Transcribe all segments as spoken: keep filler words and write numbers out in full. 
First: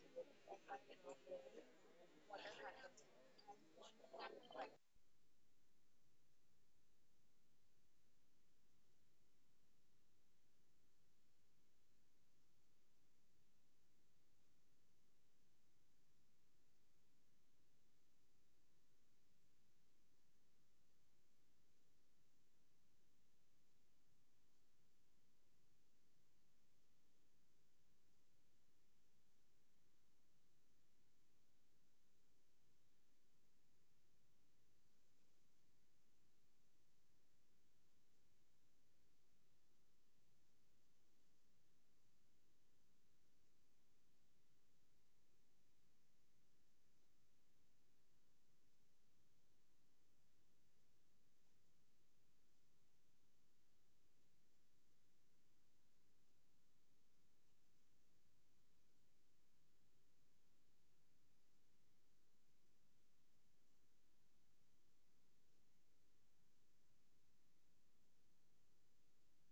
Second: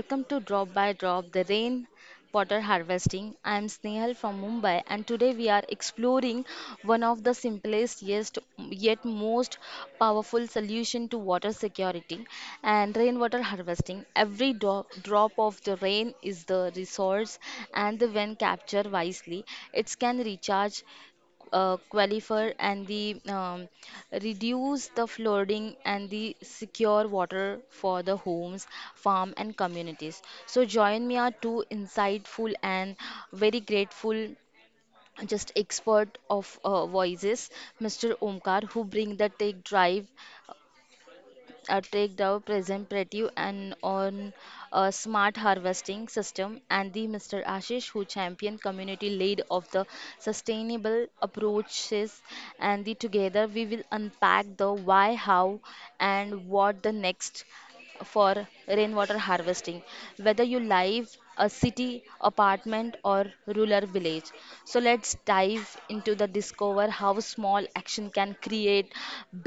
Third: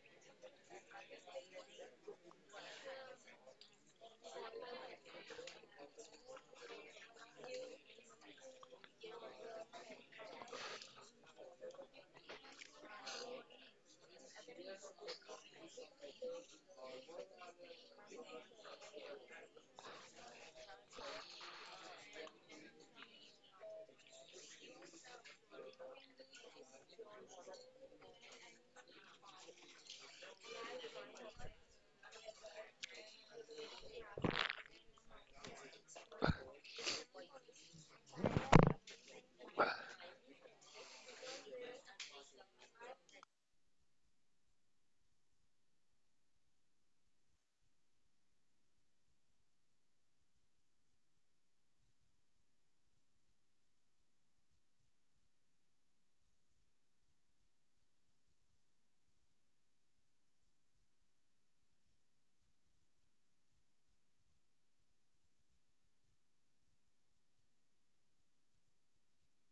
welcome to Drop by Drop, the rain water harvesting. I am Snehal from Mumbai and today we are exploring one of the simplest yet, yet most powerful solution to water security and rainwater harvesting. Every do- drop of the rain is the resource and when captured wisely, it can recharge uh, qualifier and the um, reduce the flooding and the secure water for the homes, farm and communities. So join me are two insightful and very grateful just expert of uh, voices, mister Omkar, who bring the tech drive uh, take the present and on a smart harvesting system, and the mister Ashish who championed community lead of the sustainable approaches. And the together we will unpack the why, how, and what the next for rainwater harvesting, whether you live a city, apartment, or rural village. So let's dive into the discover how small action can create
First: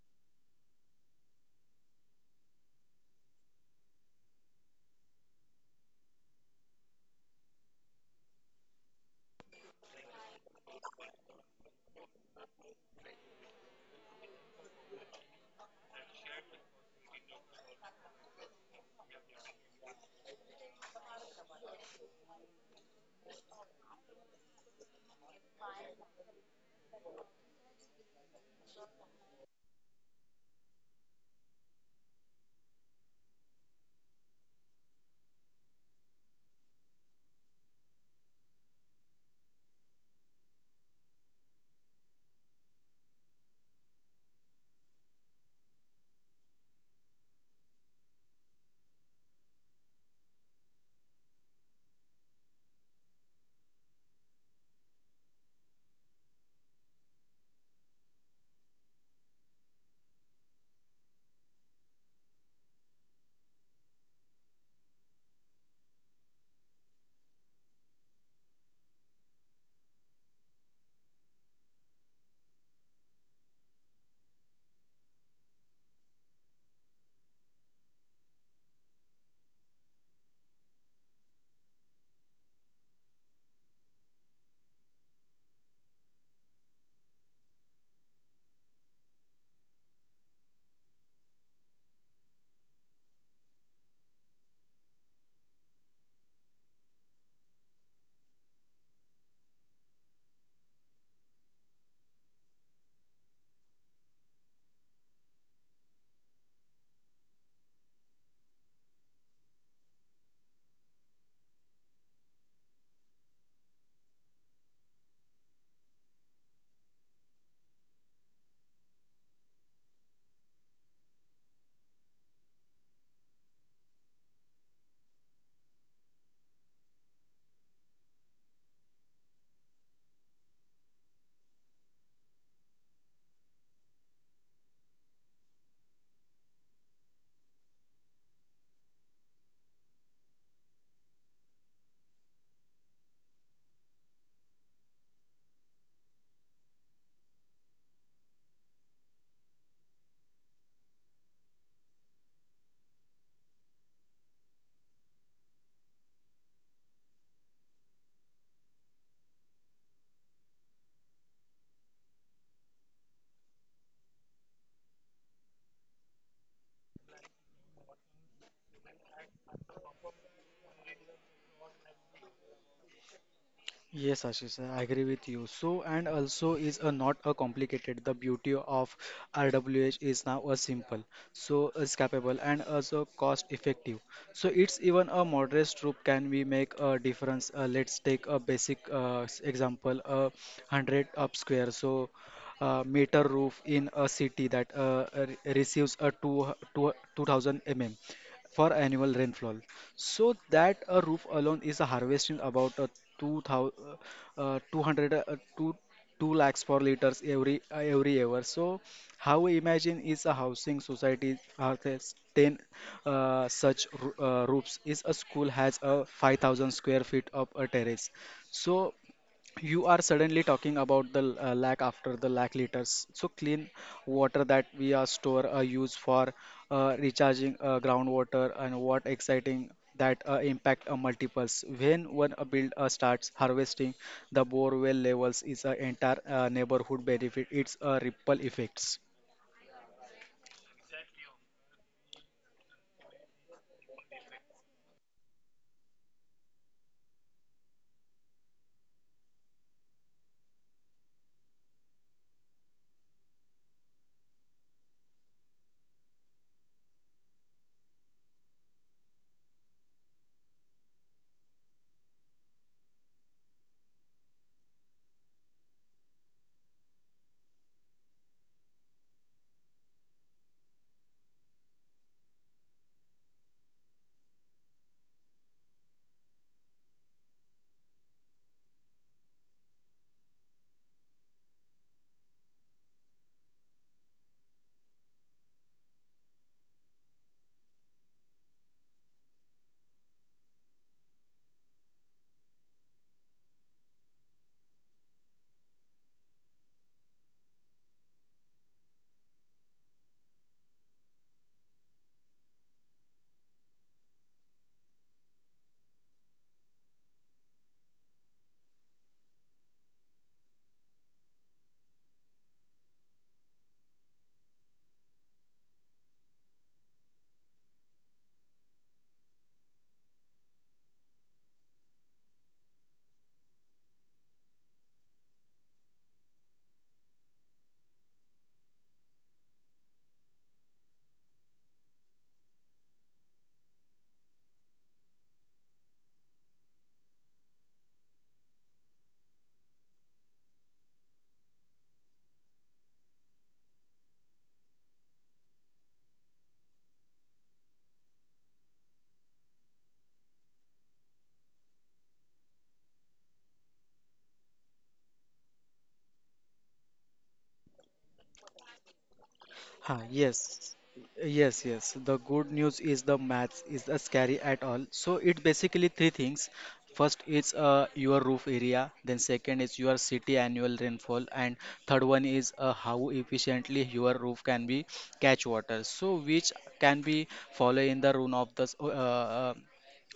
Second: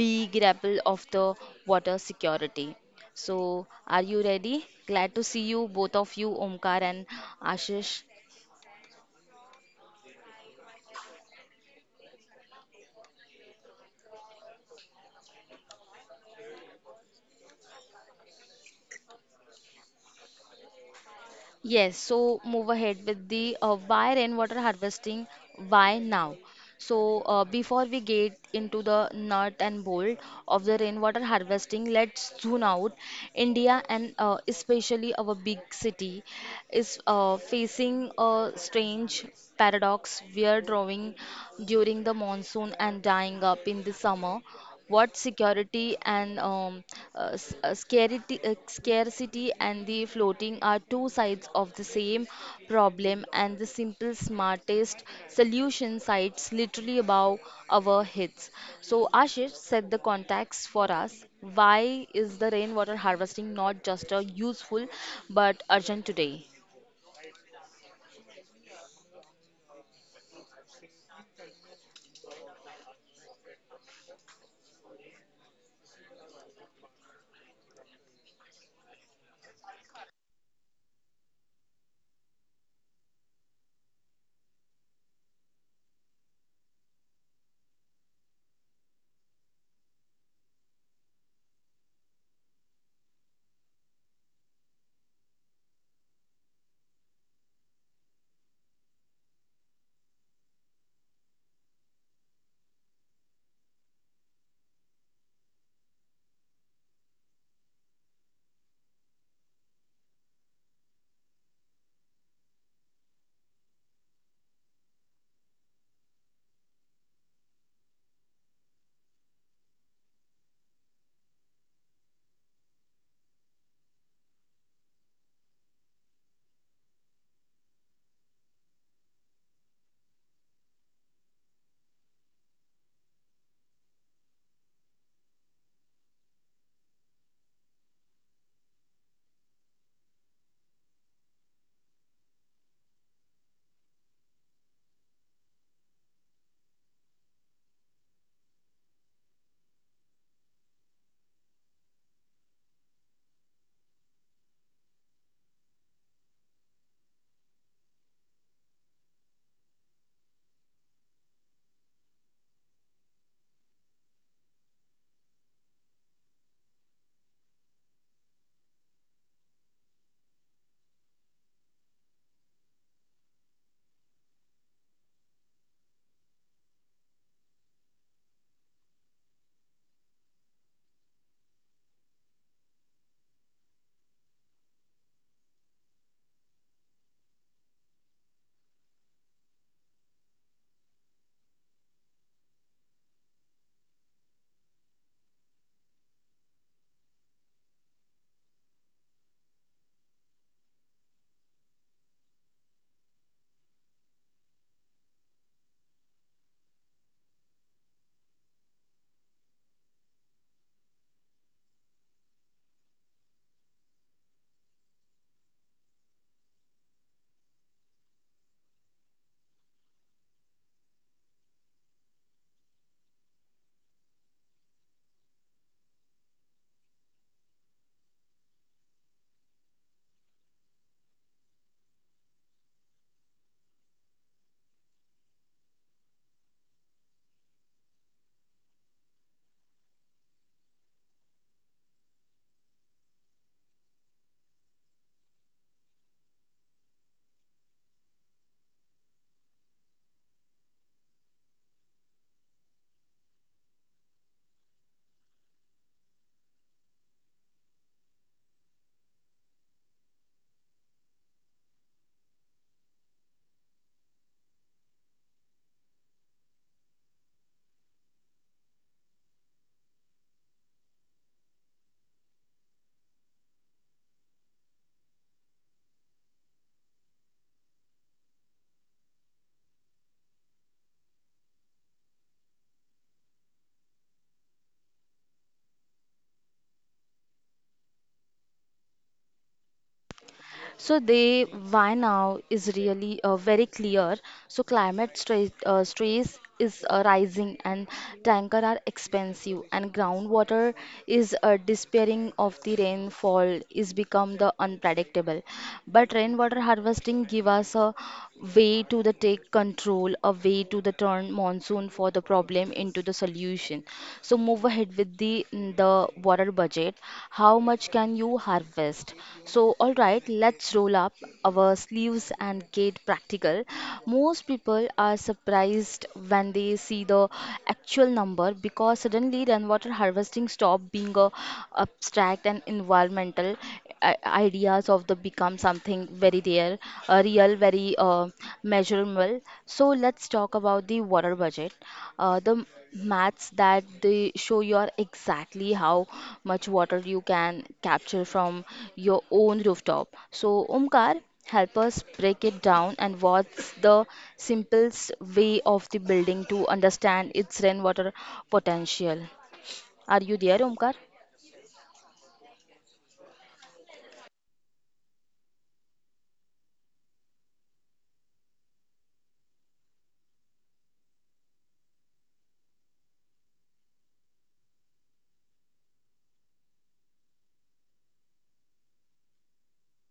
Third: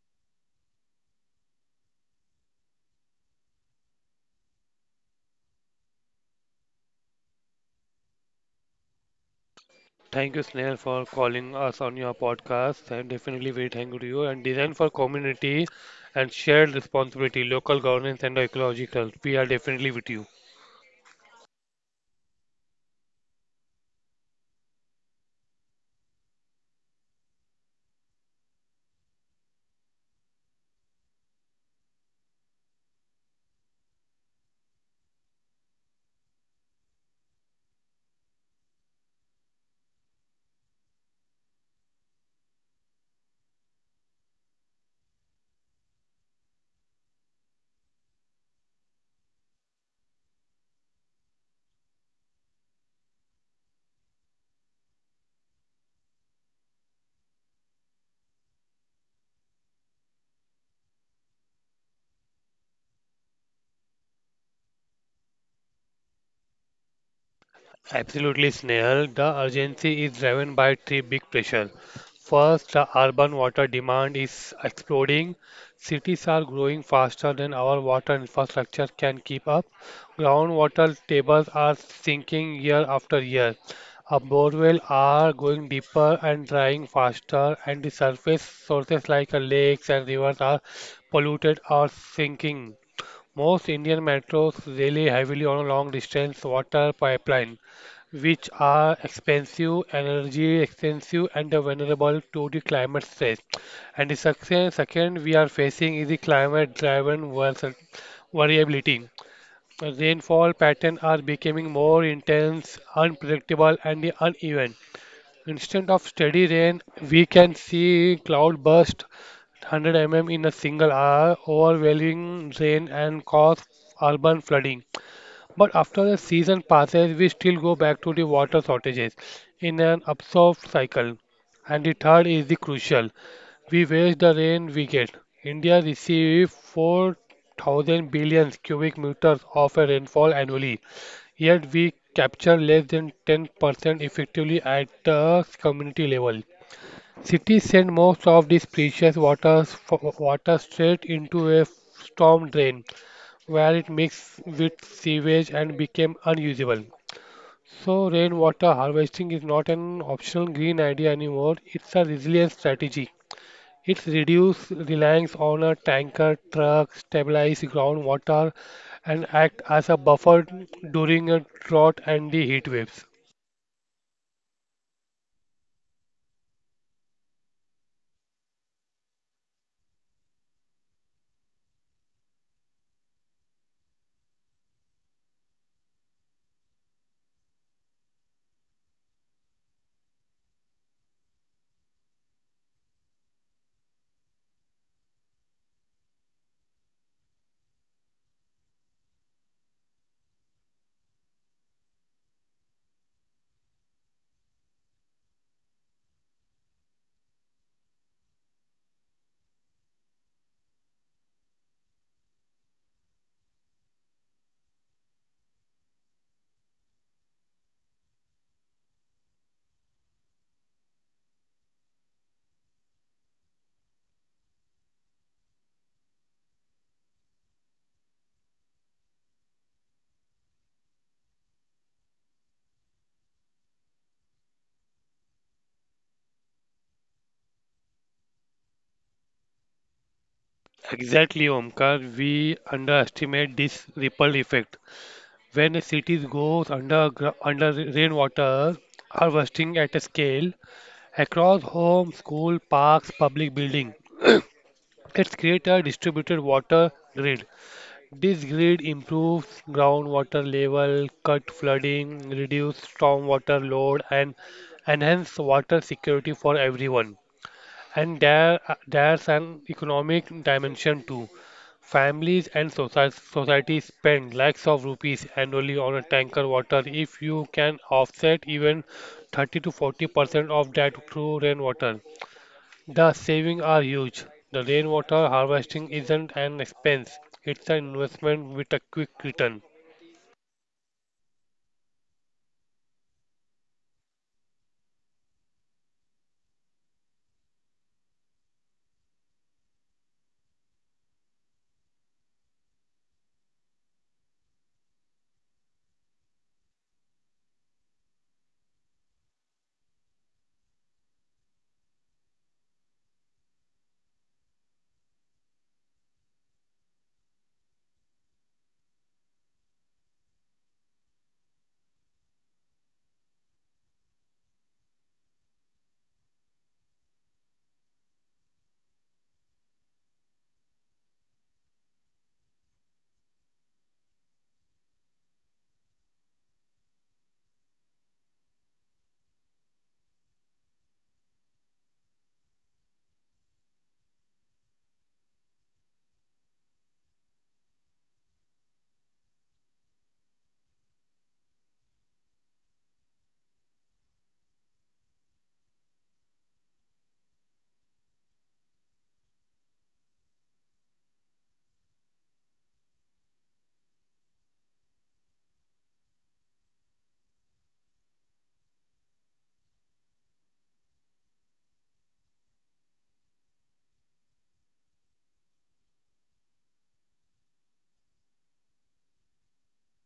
big ripple of the water security. So are you ready? Glad to see you, both of you, Omkar and Ashish. Thank you, Snail, for calling us on your podcast. I'm definitely very thankful to you. And design for community and shared responsibility, local governance, and ecological. We are definitely with you. Yes, so move ahead with the uh, why rainwater harvesting, why now? So, uh, before we get into the nut and bolt of the rainwater harvesting, let's zoom out. India and uh, especially our big city is uh, facing a strange paradox. We are drawing during the monsoon and drying up in the summer what security and um, uh, s- uh, scarcity, uh, scarcity and the floating are two sides of the same problem and the simple smartest solution sites literally above our heads. So Ashish, set the context for us. Why is the rainwater harvesting not just a useful but urgent today? Absolutely, Snehal. The urgency is driven by three big pressures. First, the urban water demand is exploding. Cities are growing faster than our water infrastructure can keep up. Groundwater tables are sinking year after year. Our borewells are going deeper and drying faster, and the surface sources like uh, lakes and rivers are polluted or sinking. Most Indian metros rely heavily on long-distance water pipeline, which are expensive, energy expensive, and vulnerable to the climate stress. And the second, second we are facing is the climate-driven vers- variability. Rainfall patterns are becoming more intense, unpredictable, and uneven. Instead of steady rain, we can see cloud burst one hundred millimeters in a single hour, overwhelming rain and cause urban flooding. But after the season passes, we still go back to the water shortages in an absurd cycle. And the third is the crucial. We waste the rain we get. India receives four thousand billion cubic meters of a rainfall annually, yet we capture less than ten percent effectively at the community level. Cities send most of this precious waters, water straight into a storm drain where it mixed with sewage and became unusable. So, rainwater harvesting is not an optional green idea anymore, it's a resilience strategy. It reduces reliance on a tanker, truck, stabilize groundwater, and act as a buffer during a drought and the heat waves. Yes, Ashish, I agree with you. So, and also is a not a complicated. The beauty of R W H is now a simple, so is capable and also cost effective. So it's even a modest troop can we make a difference. Uh, let's take a basic uh, s- example, a hundred up square. So uh, meter roof in a city that uh, re- receives a two two two thousand two, mm for annual rainfall. So that a roof alone is harvesting about uh, two thousand uh, two hundred uh, 2 2 lakhs per liters every uh, every year. So how we imagine is a housing society has ten uh, such roo- uh, roofs is a school has a five thousand square feet of a terrace. So you are suddenly talking about the l- uh, lakh after the lakh liters so clean water that we are store uh, use for uh, recharging uh, groundwater and what exciting that uh, impact uh, multiples when one uh, build uh, starts harvesting the bore well levels is a entire uh, neighborhood benefit it's a ripple effects. Exactly, Omkar. We underestimate this ripple effect. When a city goes under, under rainwater harvesting at a scale, across homes, school, parks, public buildings. It's create a distributed water grid. This grid improves groundwater level, cut flooding, reduce stormwater load, and enhance water security for everyone. And there, there's an economic dimension too. Families and soci- societies spend lakhs of rupees annually on a tanker water. If you can offset even thirty to forty percent of that through rainwater, the savings are huge. The rainwater harvesting isn't an expense, it's an investment with a quick return. So the why now is really uh, very clear. So climate stress, uh, stress is uh, rising and tanker are expensive and groundwater is uh, despairing of the rainfall is become the unpredictable. But rainwater harvesting give us a way to the take control, a way to the turn monsoon for the problem into the solution solution. So move ahead with the mm, the water budget. How much can you harvest? So all right, let's roll up our sleeves and get practical. Most people are surprised when they see the actual number because suddenly rainwater harvesting stop being a abstract and environmental i- ideas of the become something very real, uh, real, very uh, measurable. So let's talk about the water budget. Uh, the maths that they show you are exactly how much water you can capture from your own rooftop. So, Omkar, help us break it down and what's the simplest way of the building to understand its rainwater potential? Ha, Are you there, Yes, Omkar? yes, yes. The good news is the maths is uh, scary at all. So it basically three things. First is uh, your roof area, then second is your city annual rainfall, and third one is uh, how efficiently your roof can be catch water. So which can be follow in the rule of the s- uh,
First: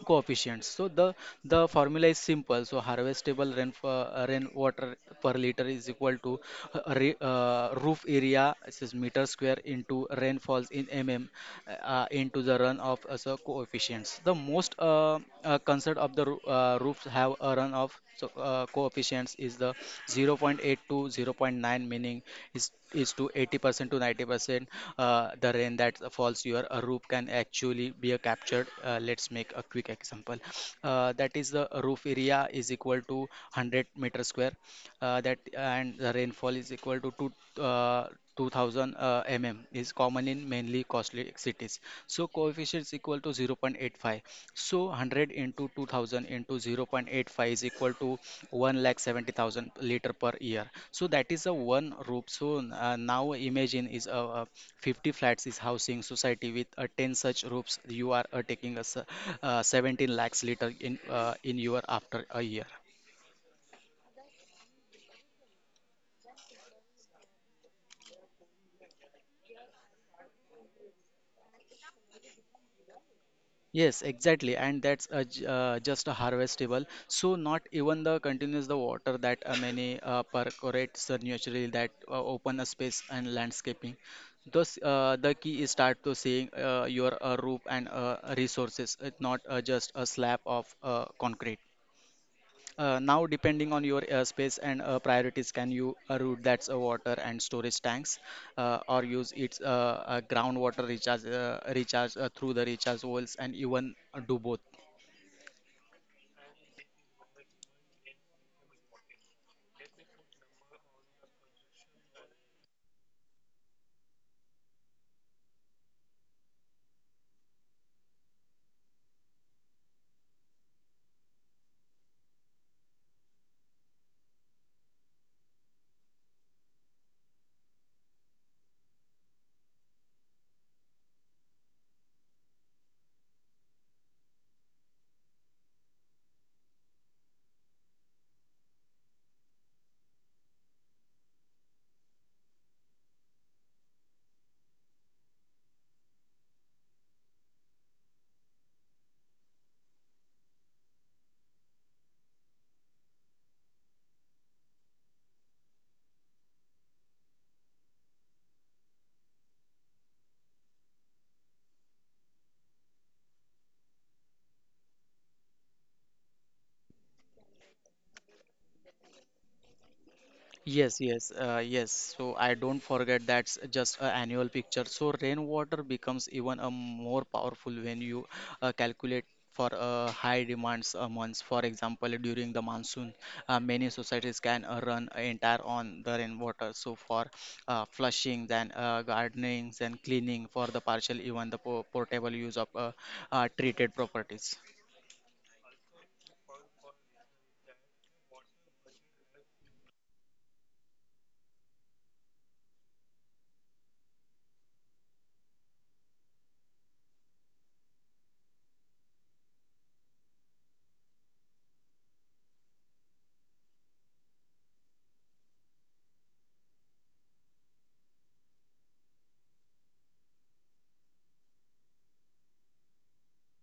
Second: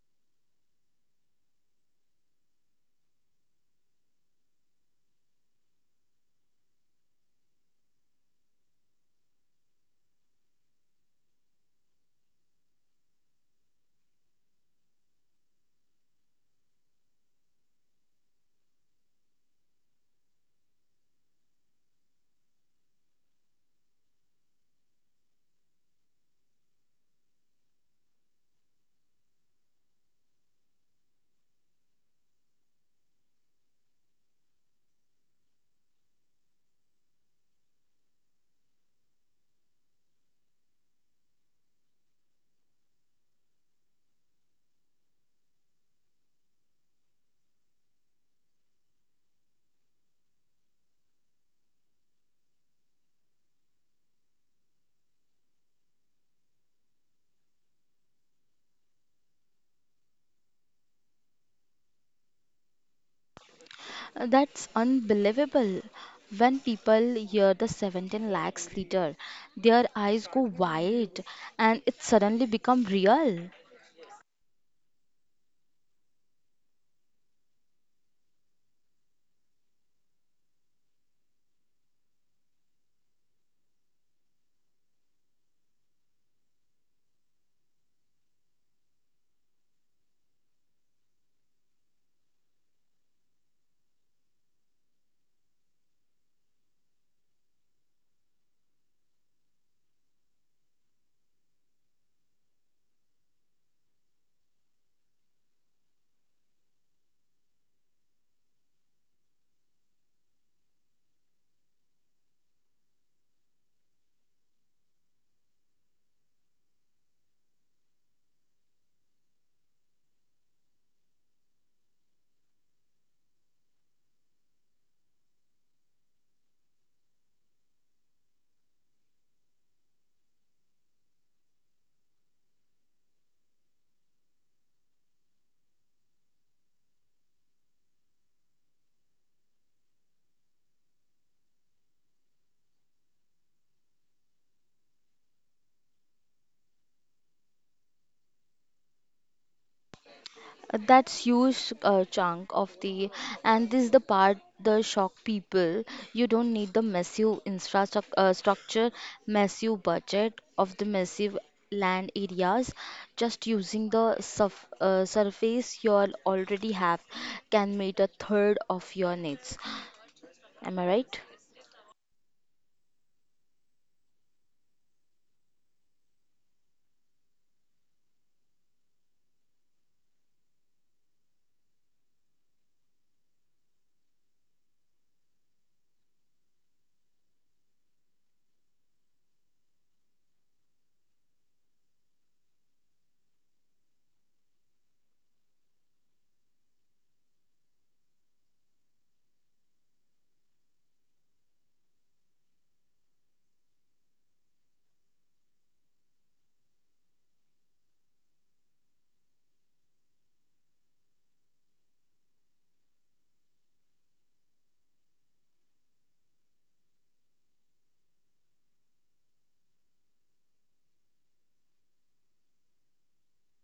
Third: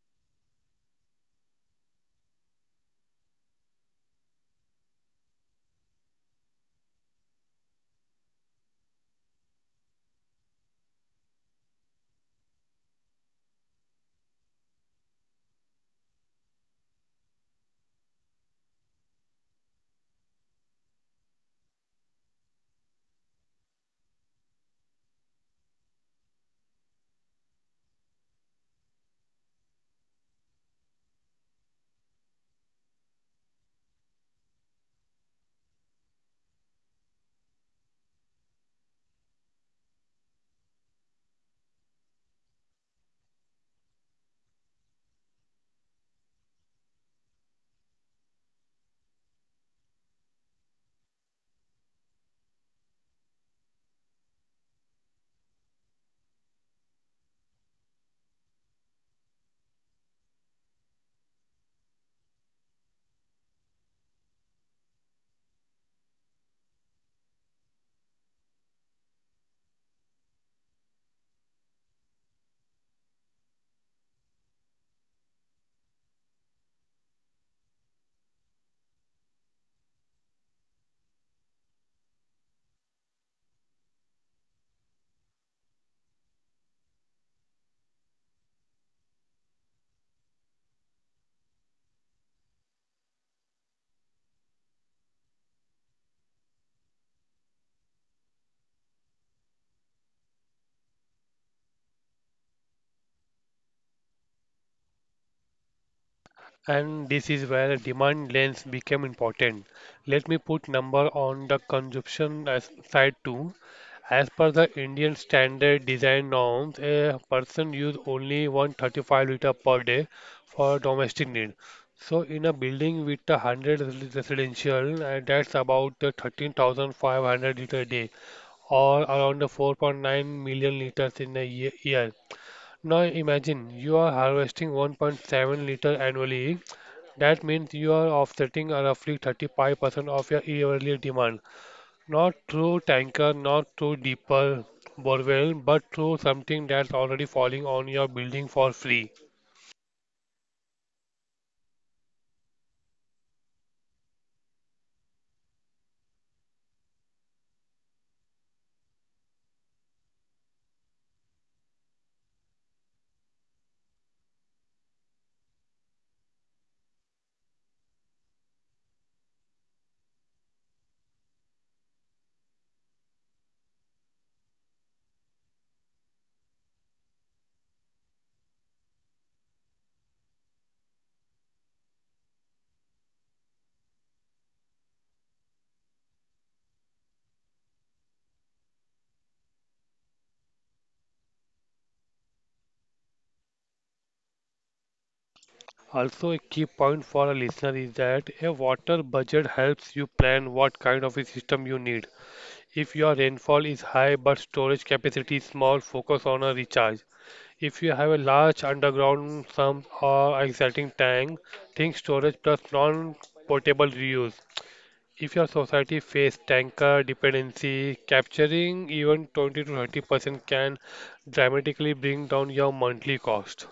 coefficients so the the formula is simple so harvestable rain uh, rainwater per liter is equal to uh, re, uh, roof area this is meter square into rainfalls in mm uh, into the runoff as a coefficients the most uh, uh, concern of the roo- uh, roofs have a runoff so uh, coefficients is the zero point zero point eight to zero point zero point nine meaning is is to eighty percent to ninety percent uh, the rain that falls your uh, roof can actually be uh, captured. Uh, let's make a quick example. Uh, that is the roof area is equal to one hundred meter square. Uh, that and the rainfall is equal to two, uh, two thousand uh, mm is common in mainly costly cities. So coefficient is equal to zero point eight five. So one hundred into two thousand into zero point eight five is equal to one lakh seventy thousand liter per year. So that is a one roof. So uh, now imagine is a, a fifty flats is housing society with a ten such roofs. You are uh, taking a s- uh, seventeen lakhs liter in uh, in your after a year. Uh, That's unbelievable. When people hear the seventeen lakhs liter, their eyes go wide and it suddenly become real. Yes, exactly, and that's a, j- uh, just a harvestable. So not even the continuous the water that uh, many uh, percolates uh, naturally that uh, open a space and landscaping. Thus, uh, the key is start to seeing uh, your uh, roof and uh, resources, uh, not uh, just a slab of uh, concrete. Uh, now, depending on your uh, space and uh, priorities, can you uh, route that's a water and storage tanks, uh, or use its uh, uh, groundwater recharge uh, recharge uh, through the recharge wells, and even uh, do both. And this is where the demand lens became important. Let me put number on the consumption as- side too. As per the Indian standard design norms, a person use only one hundred thirty-five liter per day for domestic need. So in a building with a one hundred residential, uh, that's about uh, thirteen thousand five hundred liter a day, or around four point nine million liters in a ye- year. Now imagine you are harvesting one point seven liter annually. That means you are offsetting a roughly thirty-five percent of your yearly demand. Not through tanker, not through deeper borewell, but through something that's already falling on your building for free. Uh, That's huge uh, chunk of the, and this is the part the shock people. You don't need the massive infrastructure, uh, structure, massive budget of the massive land areas. Just using the surf, uh, surface you all already have can meet a third of your needs. Am I Yes, right? yes, uh, yes. So I don't forget that's just an annual picture. So rainwater becomes even a more powerful when you uh, calculate for uh, high demands a month. For example, during the monsoon, uh, many societies can uh, run entire on the rainwater. So for uh, flushing, then uh, gardening, and cleaning for the partial, even the po portable use of uh, uh, treated properties. Also, a key point for a listener is that a water budget helps you plan what kind of a system you need. If your rainfall is high but storage capacity is small, focus on a recharge. If you have a large underground sump or exciting tank, think storage plus non-portable reuse. If your society faces tanker dependency, capturing even twenty to thirty percent can dramatically bring down your monthly cost.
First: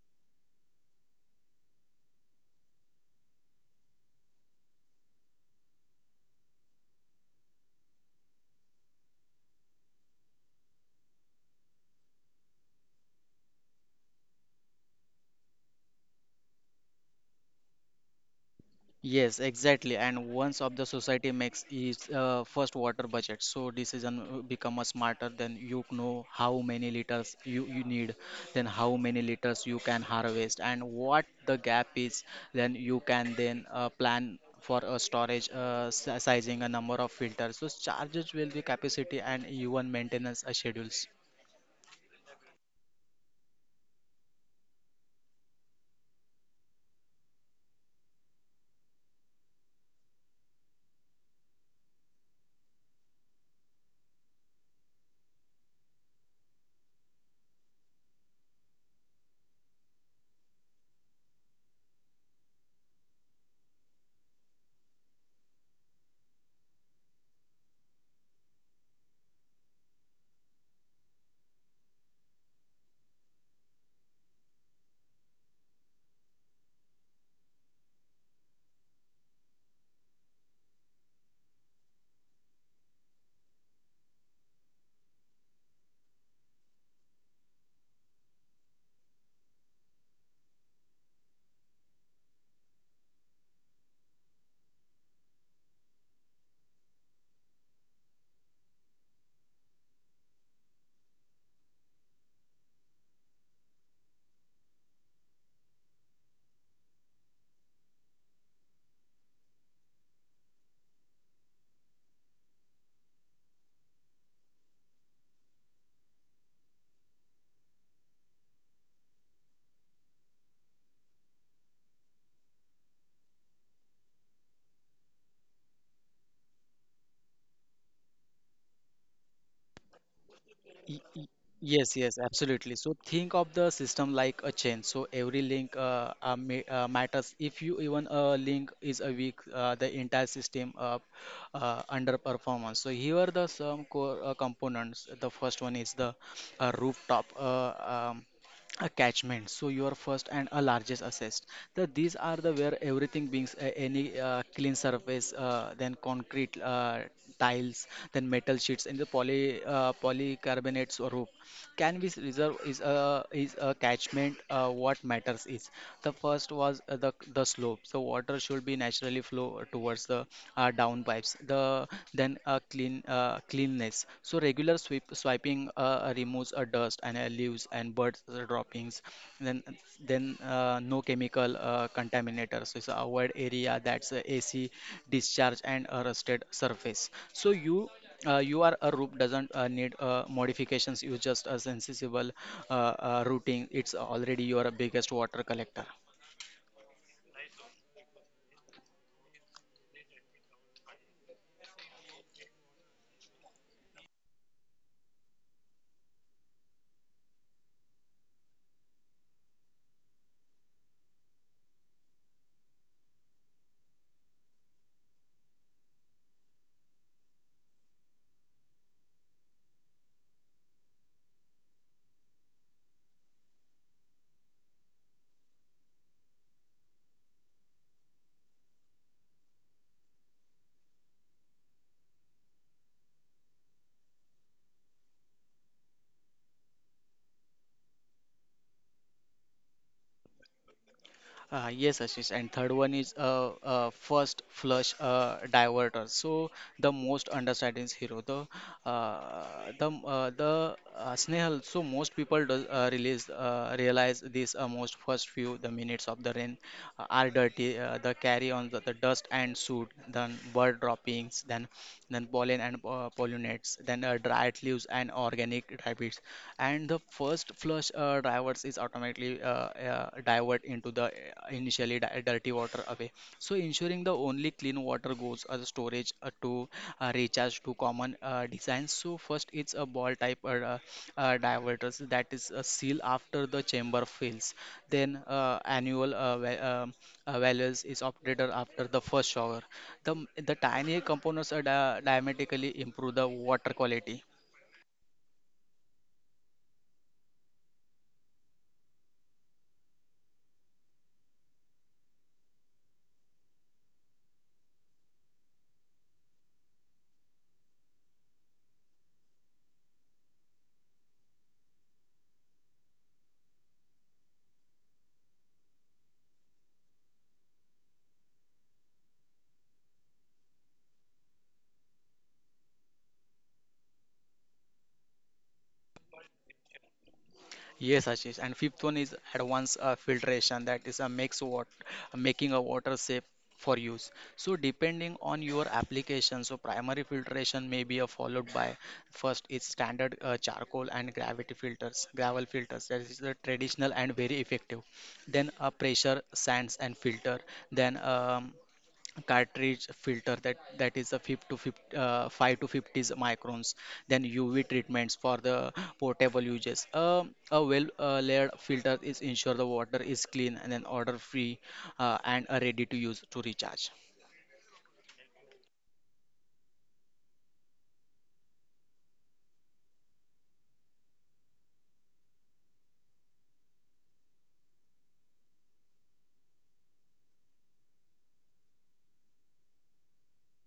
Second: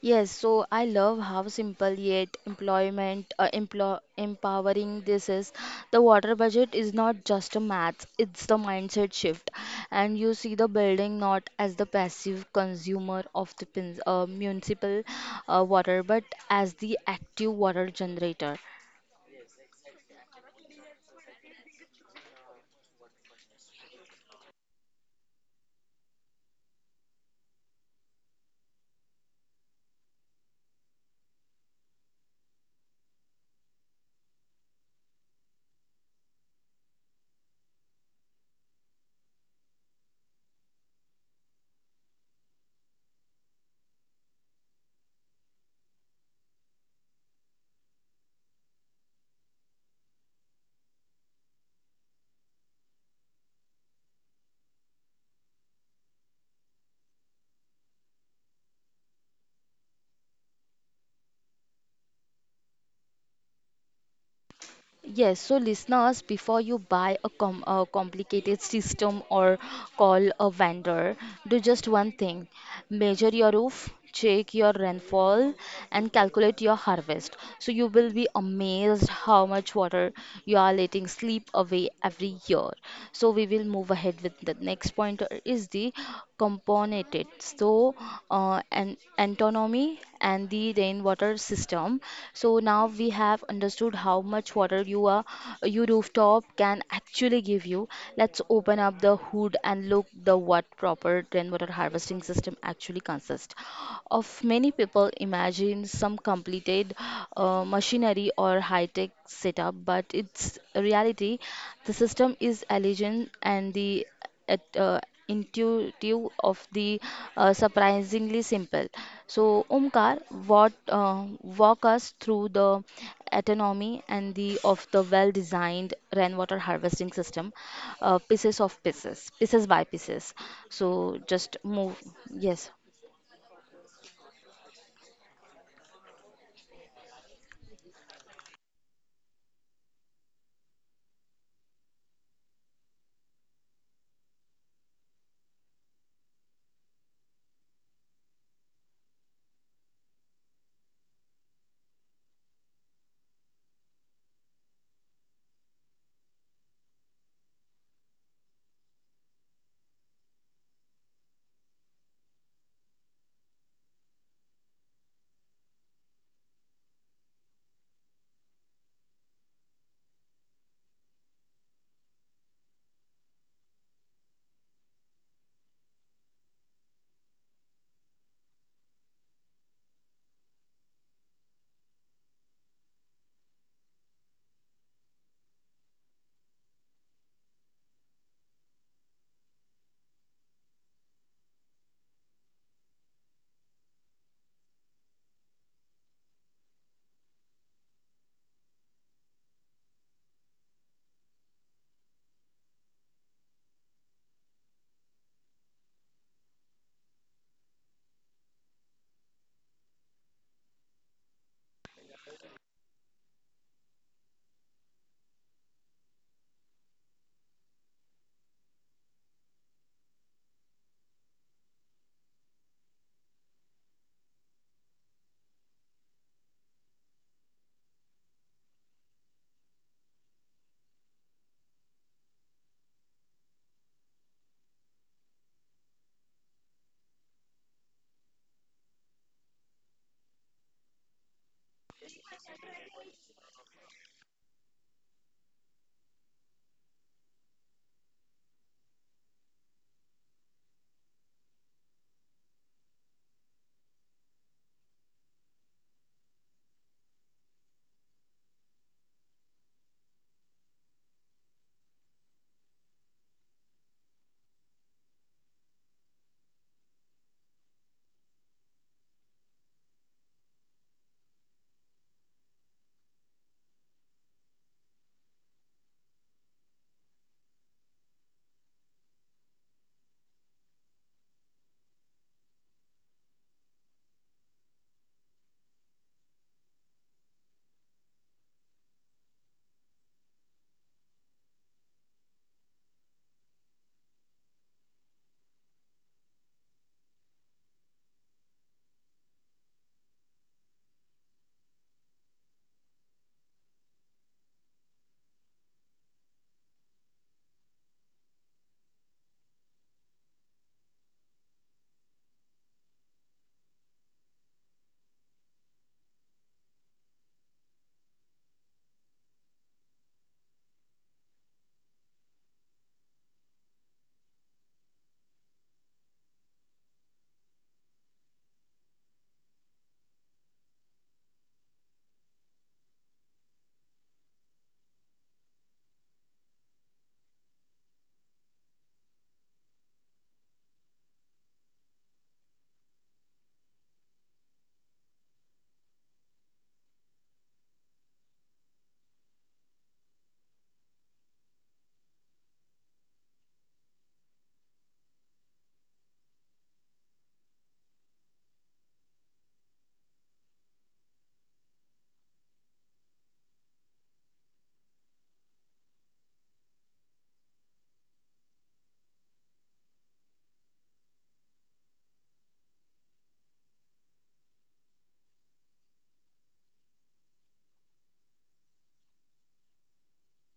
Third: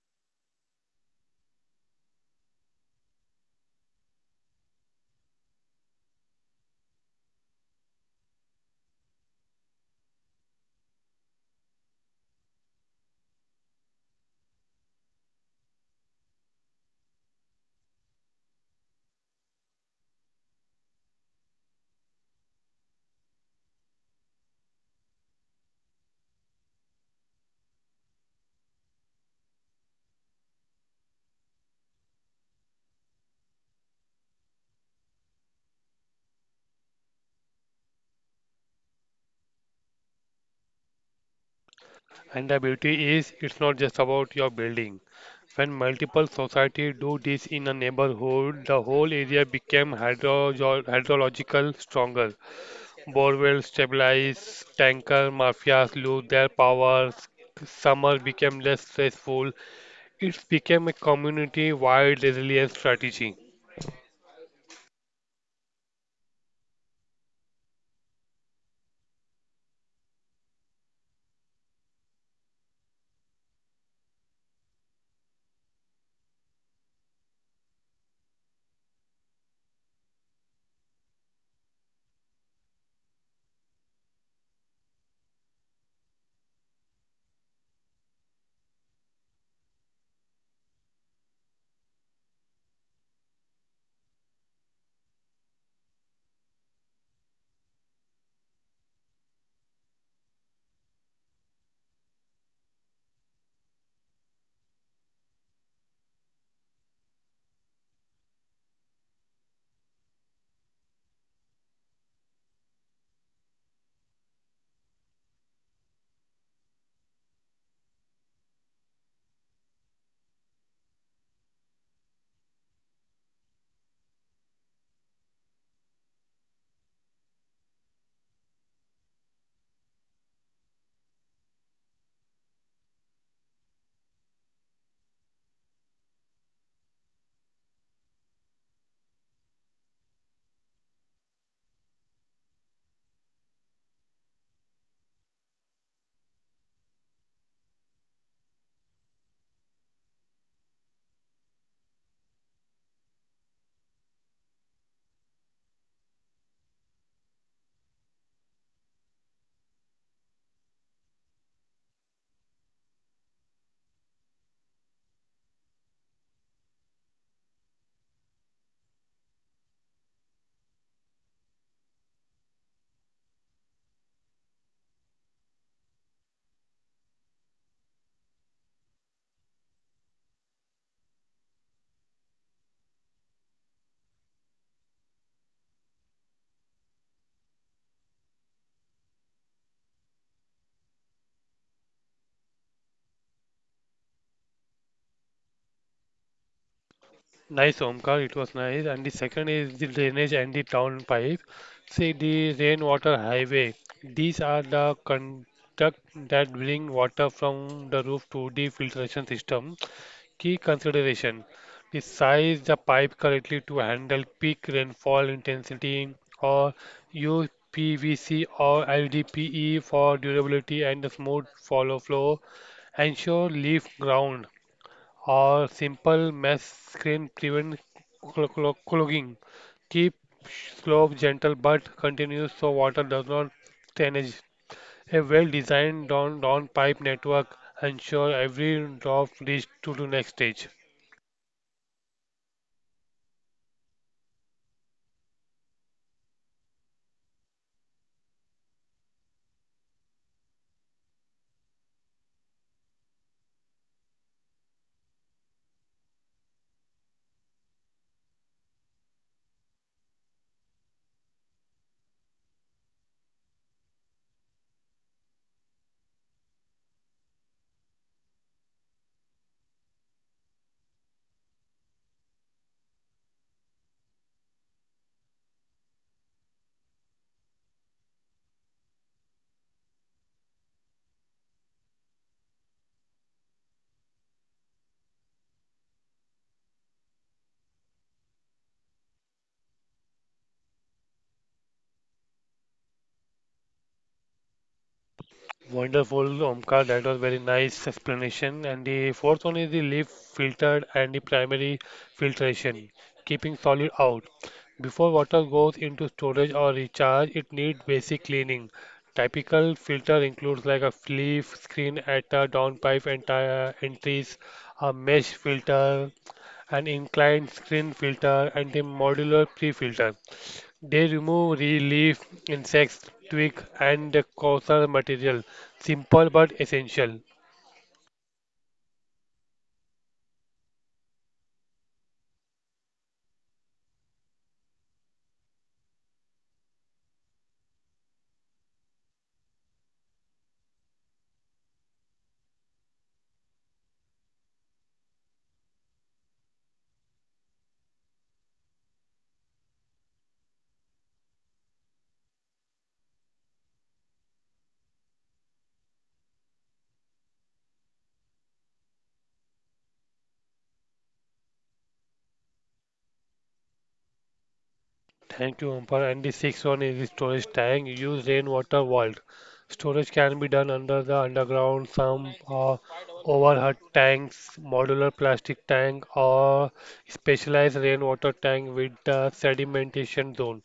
Yes, so I love how simple yet employment uh, employ, empowering this is. The water budget is not just a math, it's the mindset shift. And you see the building not as the passive consumer of the pin- uh, municipal uh, water, but as the active water generator. Yes, exactly. And once of the society makes its uh, first water budget, so decision uh, become a smarter. Then you know how many liters you, you need, then how many liters you can harvest, and what the gap is. Then you can then uh, plan for a storage uh, si- sizing, a number of filters. So charges will be capacity and even maintenance uh, schedules. And the beauty is, it's not just about your building. When multiple societies do this in a neighborhood, the whole area became hydroge- hydrological stronger. Borewell stabilized, tanker mafias lose their powers, summer became less stressful. It became a community-wide resilience strategy. Yes, so listeners, before you buy a, com a complicated system or call a vendor, do just one thing. Measure your roof, check your rainfall, and calculate your harvest. So you will be amazed how much water you are letting slip away every year. So we will move ahead with the next point uh, is the component so uh, an antonomy and the rainwater system. So now we have understood how much water you are your rooftop can actually give you. Let's open up the hood and look the what proper rainwater harvesting system actually consists of. Many people imagine some completed uh, machinery or high-tech setup, but it's reality the system is elegant and the at, uh, intuitive of the uh, surprisingly simple. So, Omkar, what uh, walk us through the autonomy and the of the well-designed rainwater harvesting system, uh, pieces of pieces, pieces by pieces. Y- y- So, just Yes, yes, move. absolutely. So Yes. think of the system like a chain. So every link uh, uh, ma- uh, matters. If you even a link is a weak, uh, the entire system uh, uh, underperformance. So here are the some core uh, components. The first one is the uh, rooftop. Uh, um, attachment so your first and a largest assets so these are the where everything beings uh, any uh, clean surface uh, then concrete uh, tiles then metal sheets in the poly uh, polycarbonates or roof Cannabis reserve is a is a catchment. Uh, what matters is the first was uh, the the slope. So water should be naturally flow towards the uh, down pipes. The then uh, clean uh, cleanness. So regular sweep swiping uh, removes uh, dust and uh, leaves and bird droppings. Then then uh, no chemical uh, contaminators. So it's avoid area that's uh, A C discharge and a rusted surface. So you uh, you are a roop doesn't uh, need uh, modifications you just a sensible uh, uh, routing it's already your biggest water collector. Nice, Omkar. It was nice. And the second is the drainage and the town pipe. See the rainwater highway. These are the conduct that bring water from the roof to the filtration system. Key consideration: the size the pipe correctly to handle peak rainfall intensity, or use P V C or L D P E for durability and the smooth follow flow. Ensure leaf ground or simple mesh screen prevent clo- clo- clogging. Keep slope gentle but continuous so water does not stainage. A well-designed down down pipe network ensure every drop reaches to the next stage. Uh, yes, Ashish. And third one is uh, uh, first flush uh, diverter. So the most understanding hero, the uh, the uh, the uh, Snehal. So most people does, uh, release uh, realize this uh, most first few the minutes of the rain uh, are dirty. Uh, the carry on the, the dust and soot, then bird droppings, then then pollen and uh, pollinates, then uh, dried leaves and organic rabbits and the first flush uh, diverts is automatically uh, uh, divert into the uh, initially di- dirty water away so ensuring the only clean water goes as a storage uh, to uh, recharge to common uh, designs so first it's a ball type uh, uh, uh, diverters that is a seal after the chamber fills then uh, annual uh, va- um, uh, values is updated after the first shower the the tiny components are di- diametrically improve the water quality. Wonderful, Omkar. That was very nice explanation. And the fourth one is the leaf filtered and the primary filtration, keeping solid out. Before water goes into storage or recharge, it needs basic cleaning. Typical filter includes like a leaf screen at a downpipe entire entries, a mesh filter, an inclined screen filter, and the modular pre-filter. They remove leaf, insects, twig, and the causal material. Simple but essential. Yes, Ashish. And fifth one is advanced uh, filtration that is a makes what making a water safe for use. So depending on your application, so primary filtration may be uh, followed by first is standard uh, charcoal and gravity filters, gravel filters. That is the traditional and very effective. Then a pressure sands and filter. Then um, cartridge filter that that is a five to fifty, uh, five to fifty microns then u v treatments for the portable uses. Um a well uh, layered filter is ensure the water is clean and then odor free uh, and uh, ready to use to recharge. Thank you, Umpar. And the sixth one is the storage tank. Use rainwater vault. Storage can be done under the underground sump or overhead tanks, modular plastic tank, or specialized rainwater tank with the sedimentation zone.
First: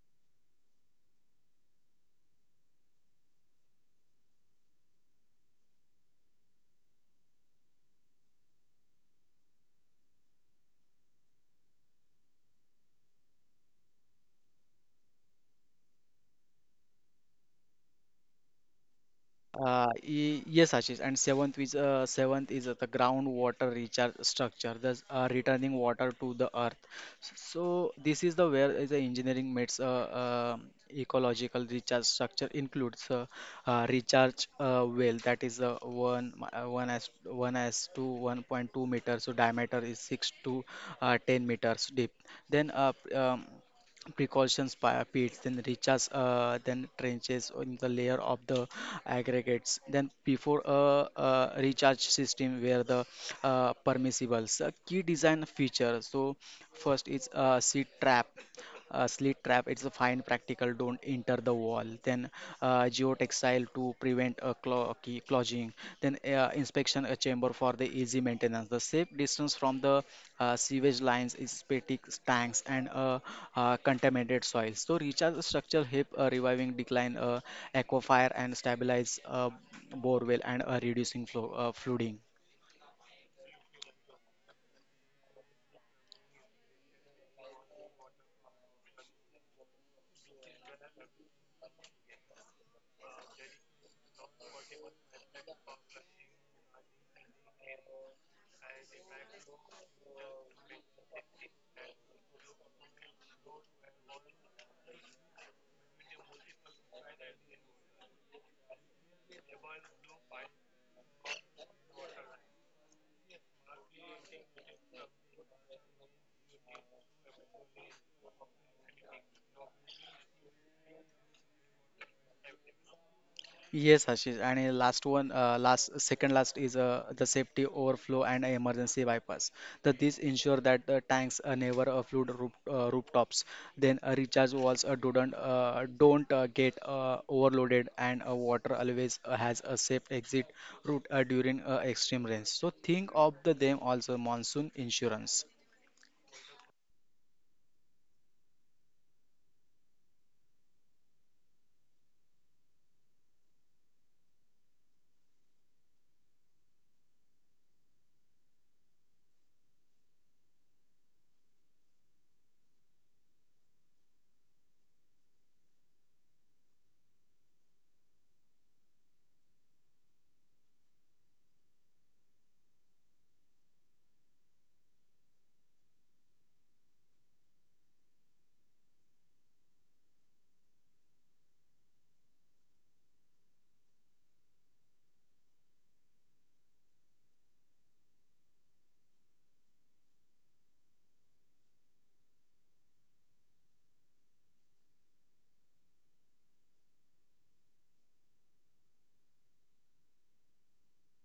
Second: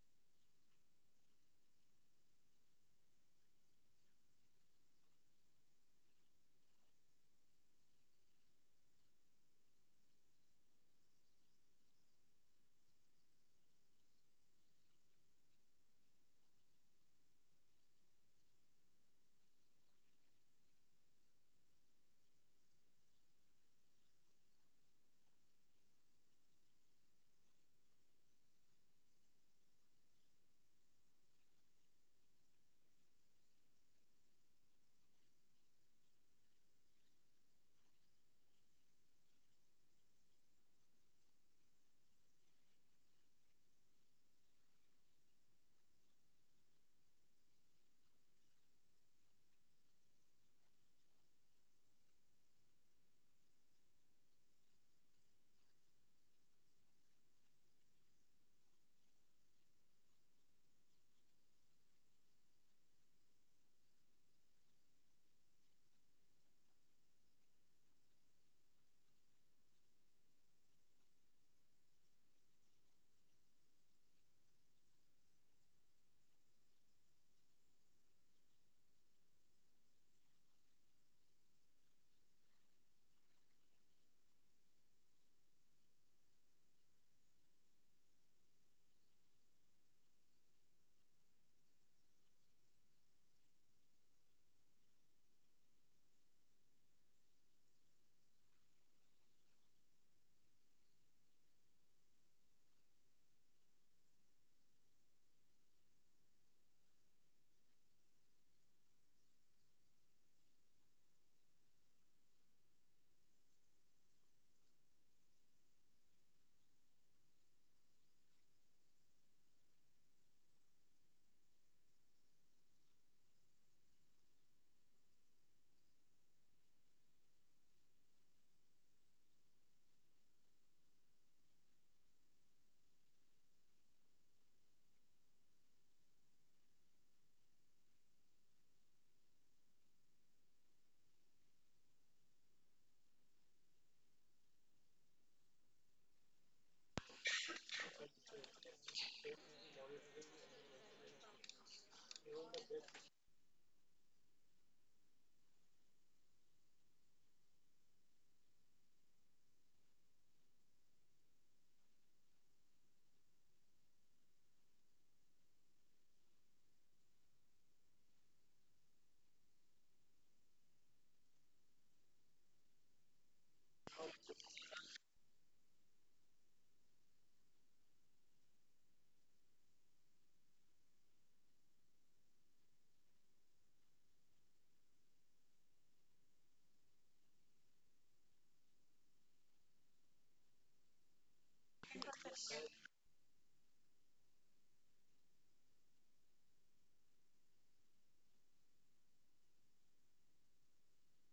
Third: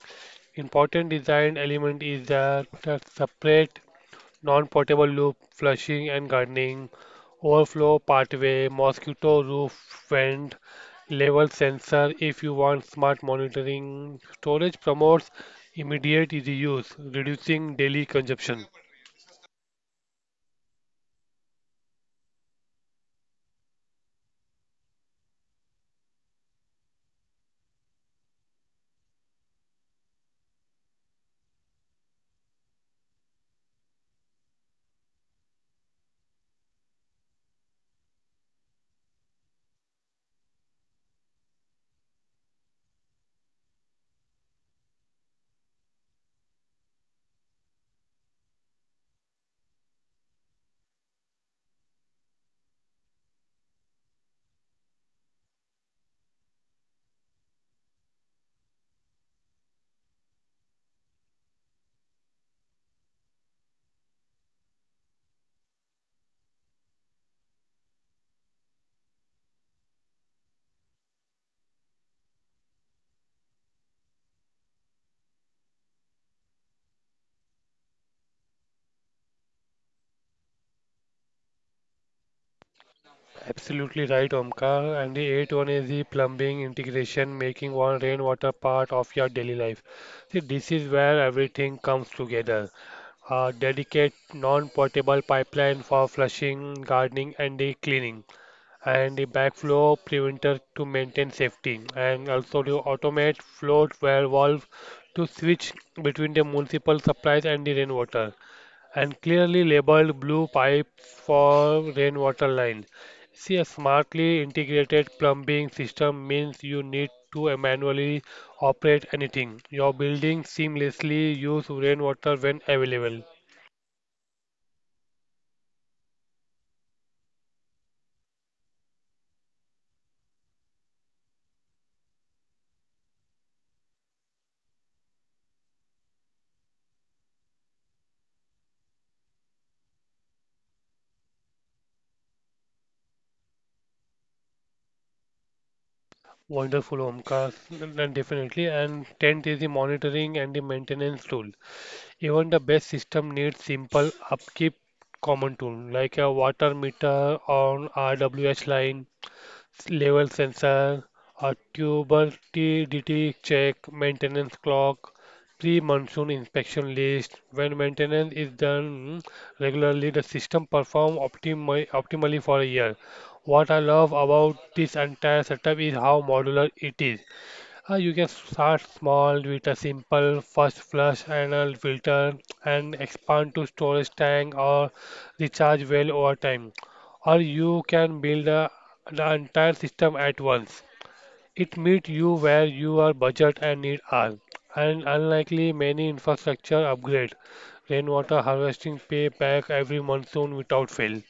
Important design element is that the separate non-potable loop flushing and gardening, overflow pathway, mosquito roof vent, level sensor if you want smart monitoring. Storage promotes immediate reuse, reducing daily consumption. Uh, y- yes, Ashish. And seventh is uh, seventh is uh, the groundwater recharge structure, thus uh, returning water to the earth. So this is the where is the engineering meets uh, uh, ecological recharge structure includes uh, uh, recharge uh, well that is uh, one mi- uh, one as one as to one point two meters. So diameter is six to uh, ten meters deep. Then uh, p- um, precautions by pits then recharge uh, then trenches in the layer of the aggregates then before a, uh recharge system where the uh, permissibles a key design feature so first is uh, seed trap uh, slit trap it's a fine practical don't enter the wall then uh, geo geotextile to prevent a clo- uh, key- clogging, then uh, inspection a chamber for the easy maintenance. The safe distance from the uh, sewage lines is static tanks and uh, uh, contaminated soils. So recharge structure help uh, reviving decline uh, aquifer and stabilize uh, borewell and uh, reducing flow, uh, flooding. Absolutely right, Omkar. And the eighth one is the plumbing integration, making one rainwater part of your daily life. See, this is where everything comes together. A dedicate non-portable pipeline for flushing, gardening, and the cleaning, and the backflow preventer to maintain safety and also to automate float well valve to switch between the municipal supplies and the rainwater and clearly labeled blue pipes for rainwater lines. See, a smartly integrated plumbing system means you need to manually operate anything. Your building seamlessly use rainwater when available. Yes, Ashish. And a last one, uh, last second last is uh, the safety overflow and emergency bypass. That these ensure that the tanks uh, never uh, flood roof, uh, rooftops. Then uh, recharge walls uh, don't uh, don't uh, get uh, overloaded, and uh, water always uh, has a safe exit route uh, during uh, extreme rains. So think of the them also monsoon insurance. Wonderful, Omkar, and definitely. And tenth is the monitoring and the maintenance tool. Even the best system needs simple upkeep common tool like a water meter on R W H line, s- level sensor, a turbidity check, maintenance clock, pre-monsoon inspection list. When maintenance is done regularly, the system performs optimi optimally for a year. What I love about this entire setup is how modular it is. Uh, you can start small with a simple first flush anal filter and expand to storage tank or recharge well over time. Or you can build a, the entire system at once. It meets you where your budget and need are. And unlikely many infrastructure upgrade. Rainwater harvesting pay back every monsoon without fail.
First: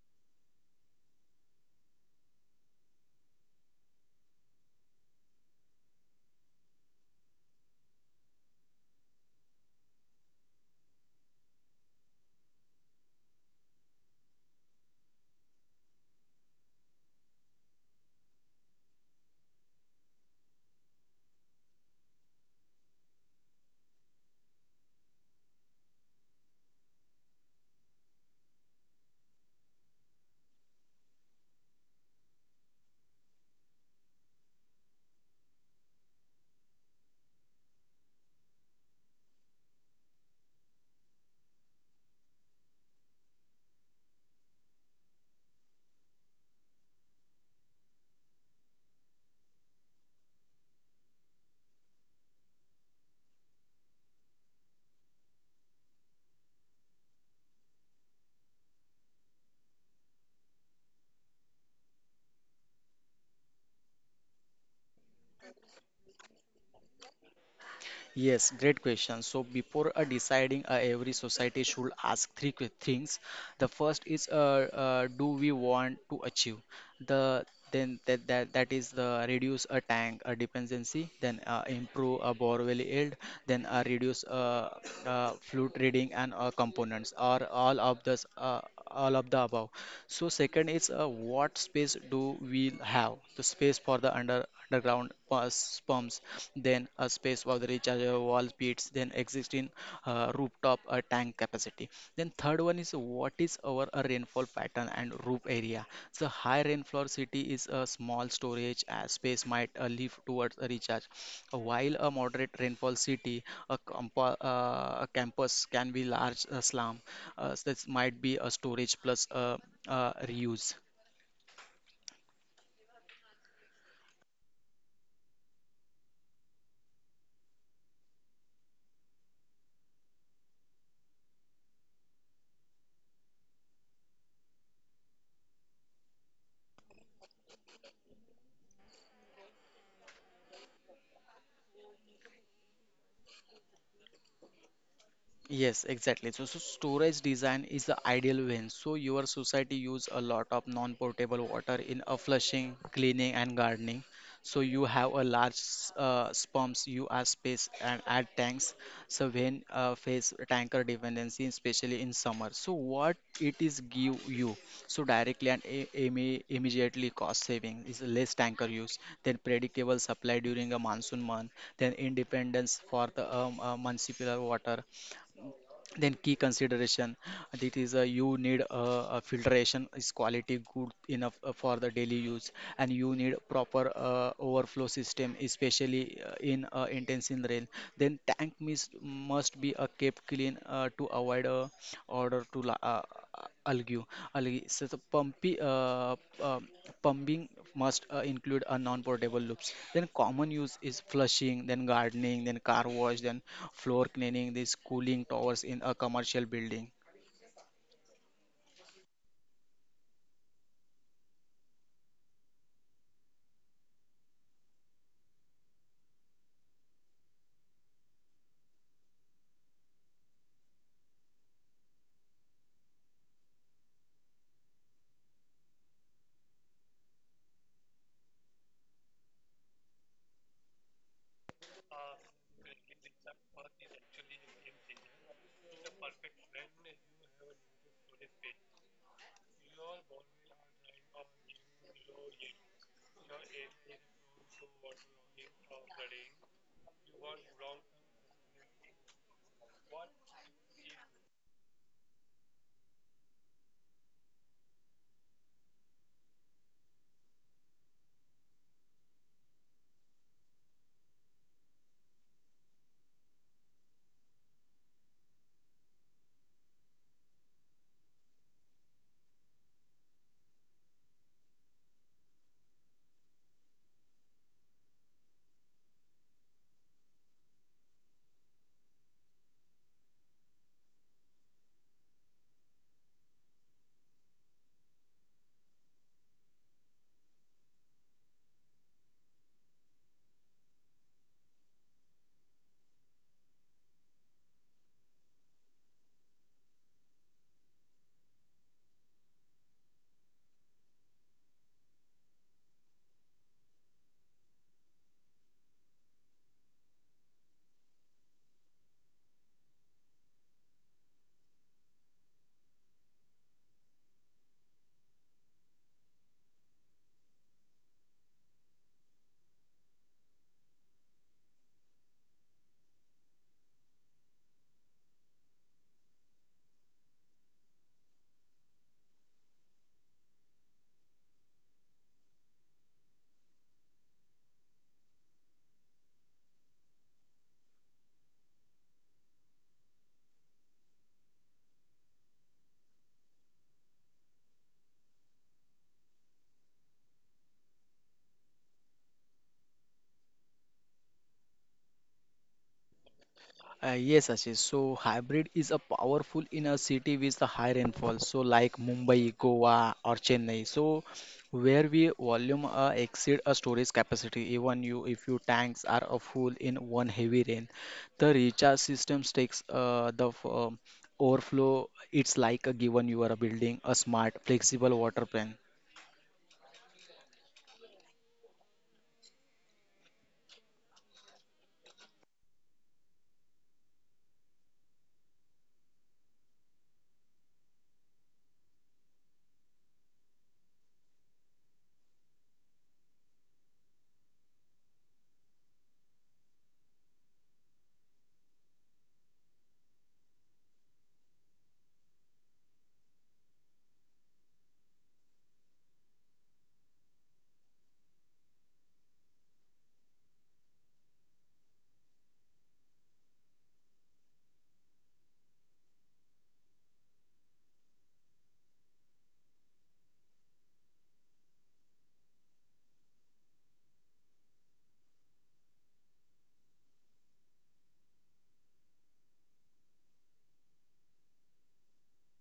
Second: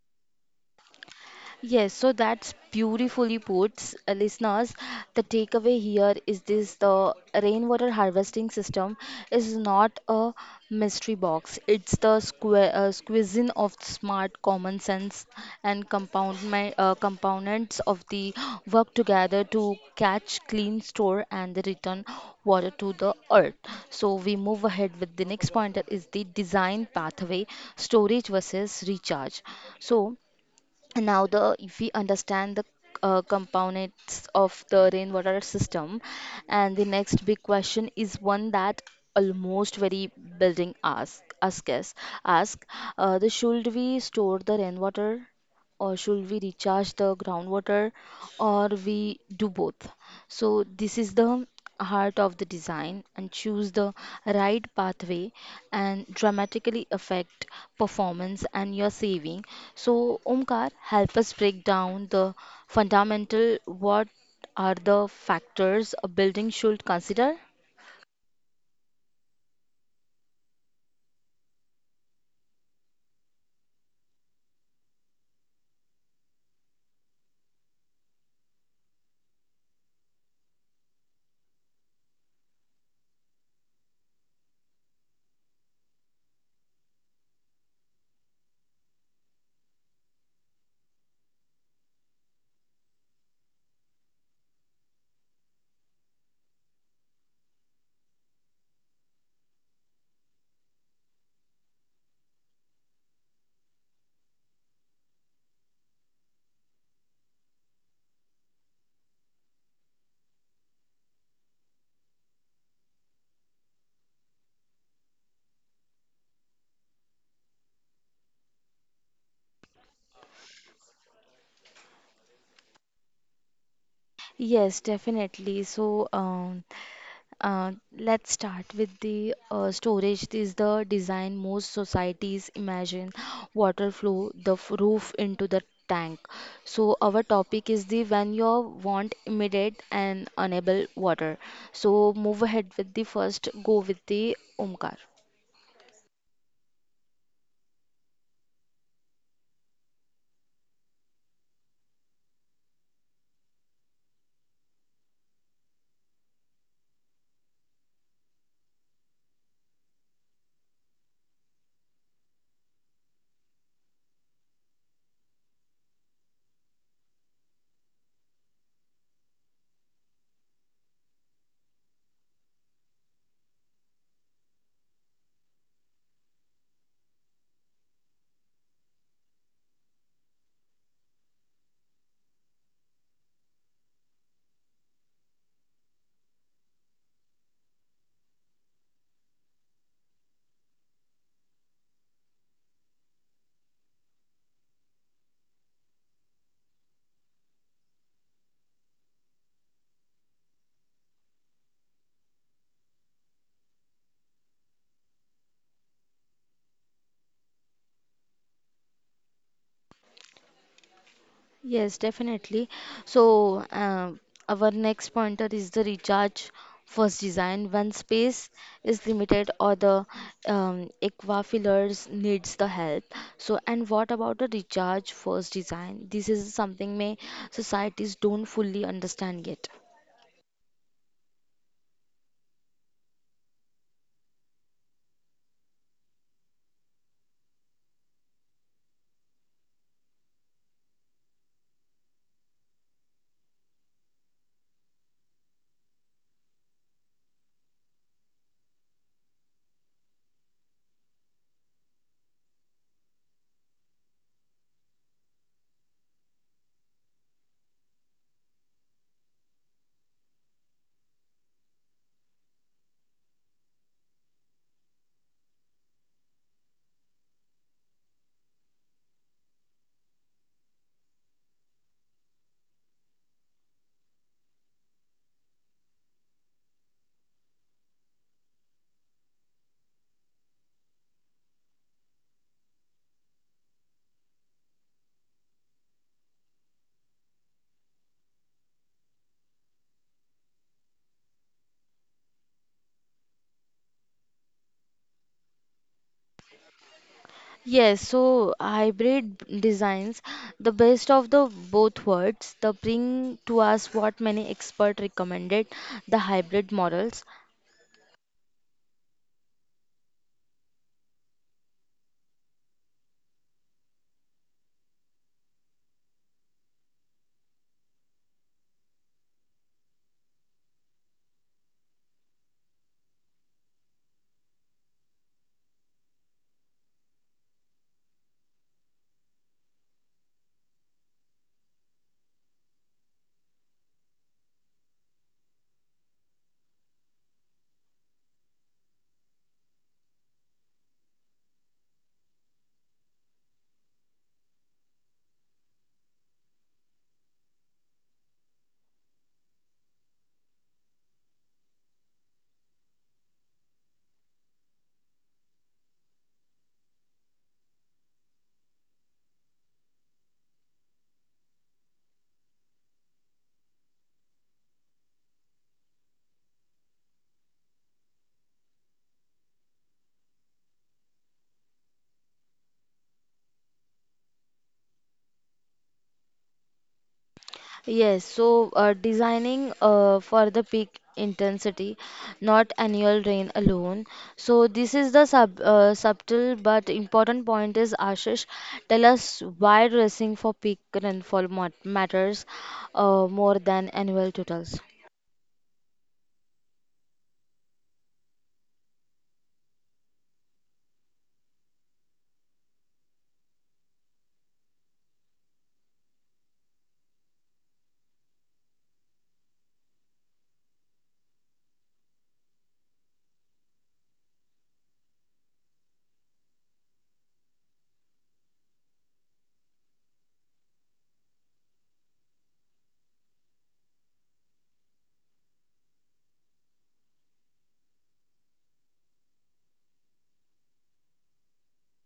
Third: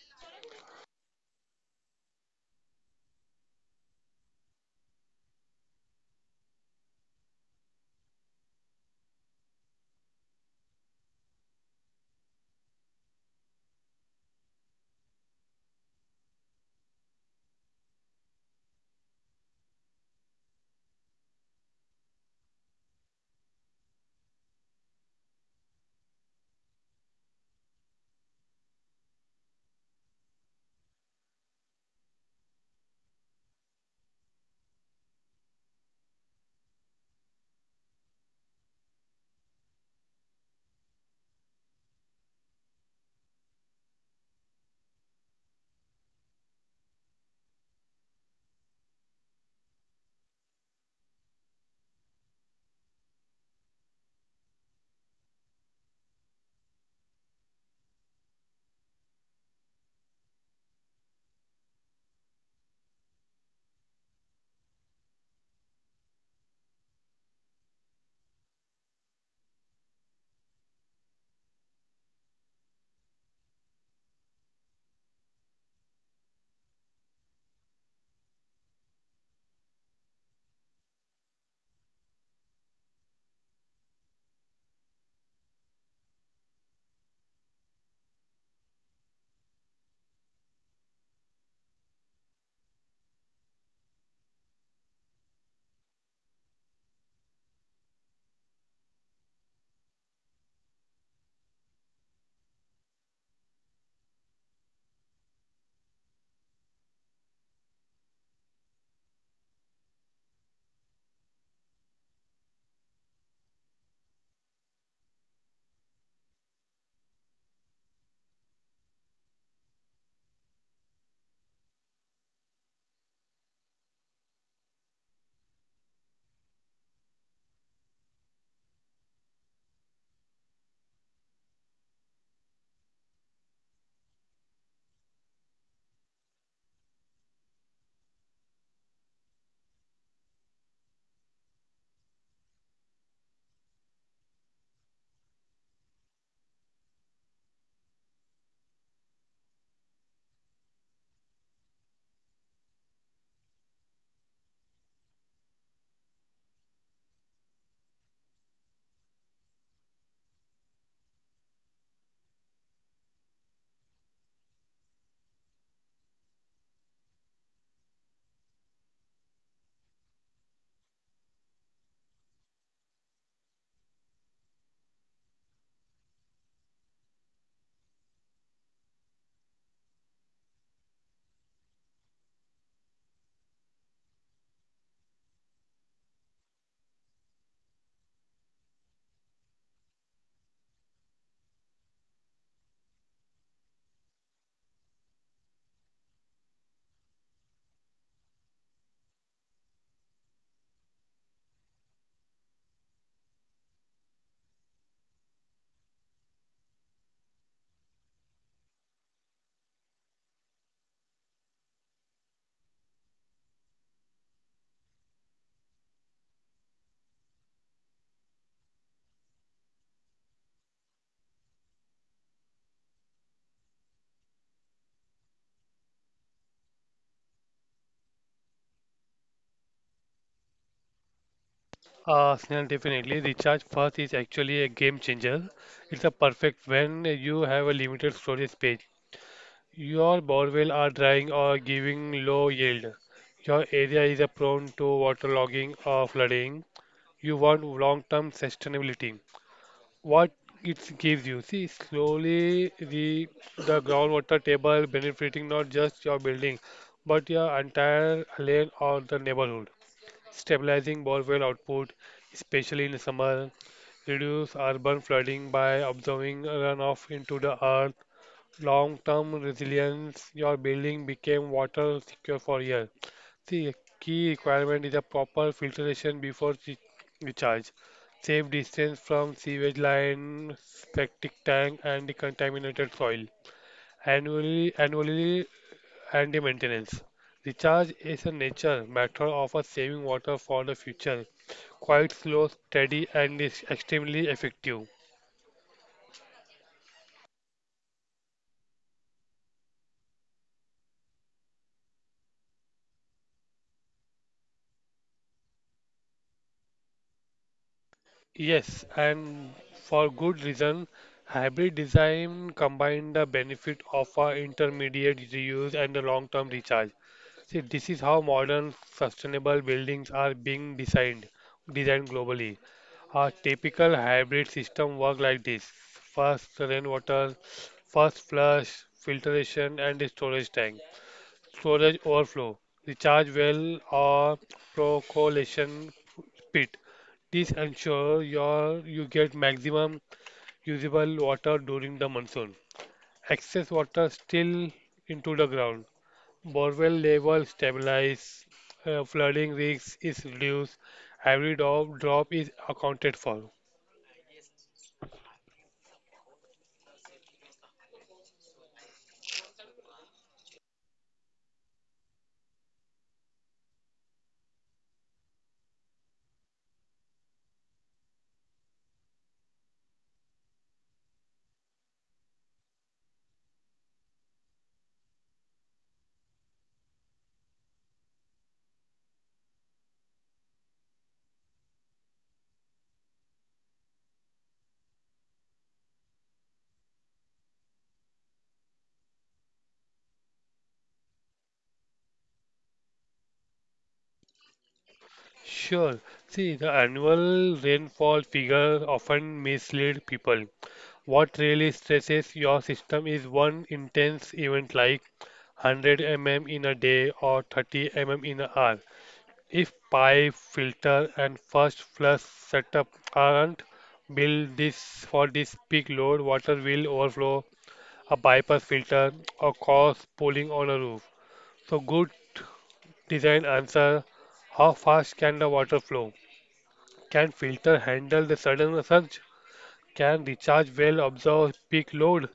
Yes, so that's beautifully put, uh, listeners. The takeaway here is this the rainwater harvesting system is not a mystery box. It's the squa- uh, squeezing of smart common sense and compound my, uh, components of the work together to catch, clean, store, and return water to the earth. So we move ahead with the next point that is the design pathway, storage versus recharge. So now the if we understand the uh, components of the rainwater system and the next big question is one that almost very building ask ask us ask uh, the should we store the rainwater or should we recharge the groundwater or we do both. So this is the heart of the design and choose the right pathway and dramatically affect performance and your saving. So Omkar, help us break down the fundamental what are the factors a building should consider. Yes, great question. So before uh, deciding, uh, every society should ask three que- things. The first is, uh, uh, do we want to achieve? The then that that, that is the reduce a tank a dependency, then uh, improve a borewell yield, then uh, reduce uh, uh, flute reading and uh, components, or all of this, uh, all of the above. So second is, uh, what space do we have? The space for the under underground pus- pumps, then a space for the rechargeable wall beats, then existing uh, rooftop uh, tank capacity. Then third one is what is our uh, rainfall pattern and roof area. So high rainfall city is a small storage uh, space might uh, leave towards a recharge, while a moderate rainfall city, a, compa- uh, a campus can be large uh, slum. Uh, so this might be a storage plus uh, uh, reuse. Yes, definitely. So, um, Uh, let's start with the uh, storage. This is the design most societies imagine. Water flow the f- roof into the tank. So our topic is the when you want immediate and unable water. So move ahead with the first. Go with the Omkar. Yes, exactly. So, so storage design is the ideal when. So your society use a lot of non-potable water in a flushing, cleaning, and gardening. So you have a large s- uh, pumps, you are space and add tanks. So when uh, face tanker dependency, especially in summer. So what it is give you? So directly and i- imme- immediately cost saving is less tanker use, then predictable supply during a monsoon month, then independence for the um, uh, municipal water, then key consideration, that is uh, you need uh, a filtration is quality good enough uh, for the daily use, and you need proper uh, overflow system, especially uh, in uh, intense in rain. Then tank mist must be uh, kept clean uh, to avoid uh, odor to la- uh, algae algae so the pumpy uh, uh, pumping must uh, include a non-portable loops, then common use is flushing, then gardening, then car wash, then floor cleaning, these cooling towers in a commercial building. Yes, definitely. So, uh, our next pointer is the recharge first design. When space is limited or the um, aquifers needs the help. So, and what about the recharge first design? This is something may societies don't fully understand yet. Uh, Snell, definitely. Recharge fast is actually a game changer. It's a perfect when you have a limited storage space. Your borewell are drying or giving low yield. Your area is a prone to waterlogging or flooding. You want long-term sustainability. What it gives you, see, slowly the the groundwater table benefiting not just your building, but your entire lane or the neighborhood stabilizing borewell output, especially in summer, reduce urban flooding by observing runoff into the earth, long-term resilience, your building became water secure for years. The key requirement is a proper filtration before re- recharge, safe distance from sewage line, septic tank, and decontaminated soil. Annually, annually and the maintenance. Recharge is a nature matter of a saving water for the future. Quite slow, steady, and is extremely effective. Yes, so hybrid b- designs, the best of the both worlds, the bring to us what many expert recommended, the hybrid models. Yes, and for good reason, hybrid design combine the benefit of a intermediate reuse and the long-term recharge. See, this is how modern sustainable buildings are being designed, designed globally. A typical hybrid system works like this. First rainwater, first flush, filtration and a storage tank. Storage overflow, recharge well or percolation pit. This ensures your you get maximum usable water during the monsoon. Excess water still into the ground. Borewell level stabilize, uh, flooding risk is reduced, every drop, drop is accounted for. Uh, yes, Ashish. So hybrid is a powerful in a city with the high rainfall, so like Mumbai, Goa, or Chennai. So where we volume uh, exceed a storage capacity. Even you, if your tanks are uh, full in one heavy rain, the recharge systems takes uh, the f- um overflow. It's like a given you are a building a smart, flexible water plan. Yes, so uh, designing uh, for the peak intensity, not annual rain alone. So this is the sub uh, subtle but important point is Ashish, tell us why dressing for peak rainfall mat matters uh, more than annual totals. Sure, see the annual rainfall figure often mislead people. What really stresses your system is one intense event like one hundred millimeters in a day or thirty millimeters in an hour. If pipe, filter, and first flush setup aren't built this for this peak load, water will overflow a bypass filter, or cause pooling on a roof. So good design answer how fast can the water flow? Can filter handle the sudden surge? Can recharge well absorb peak load?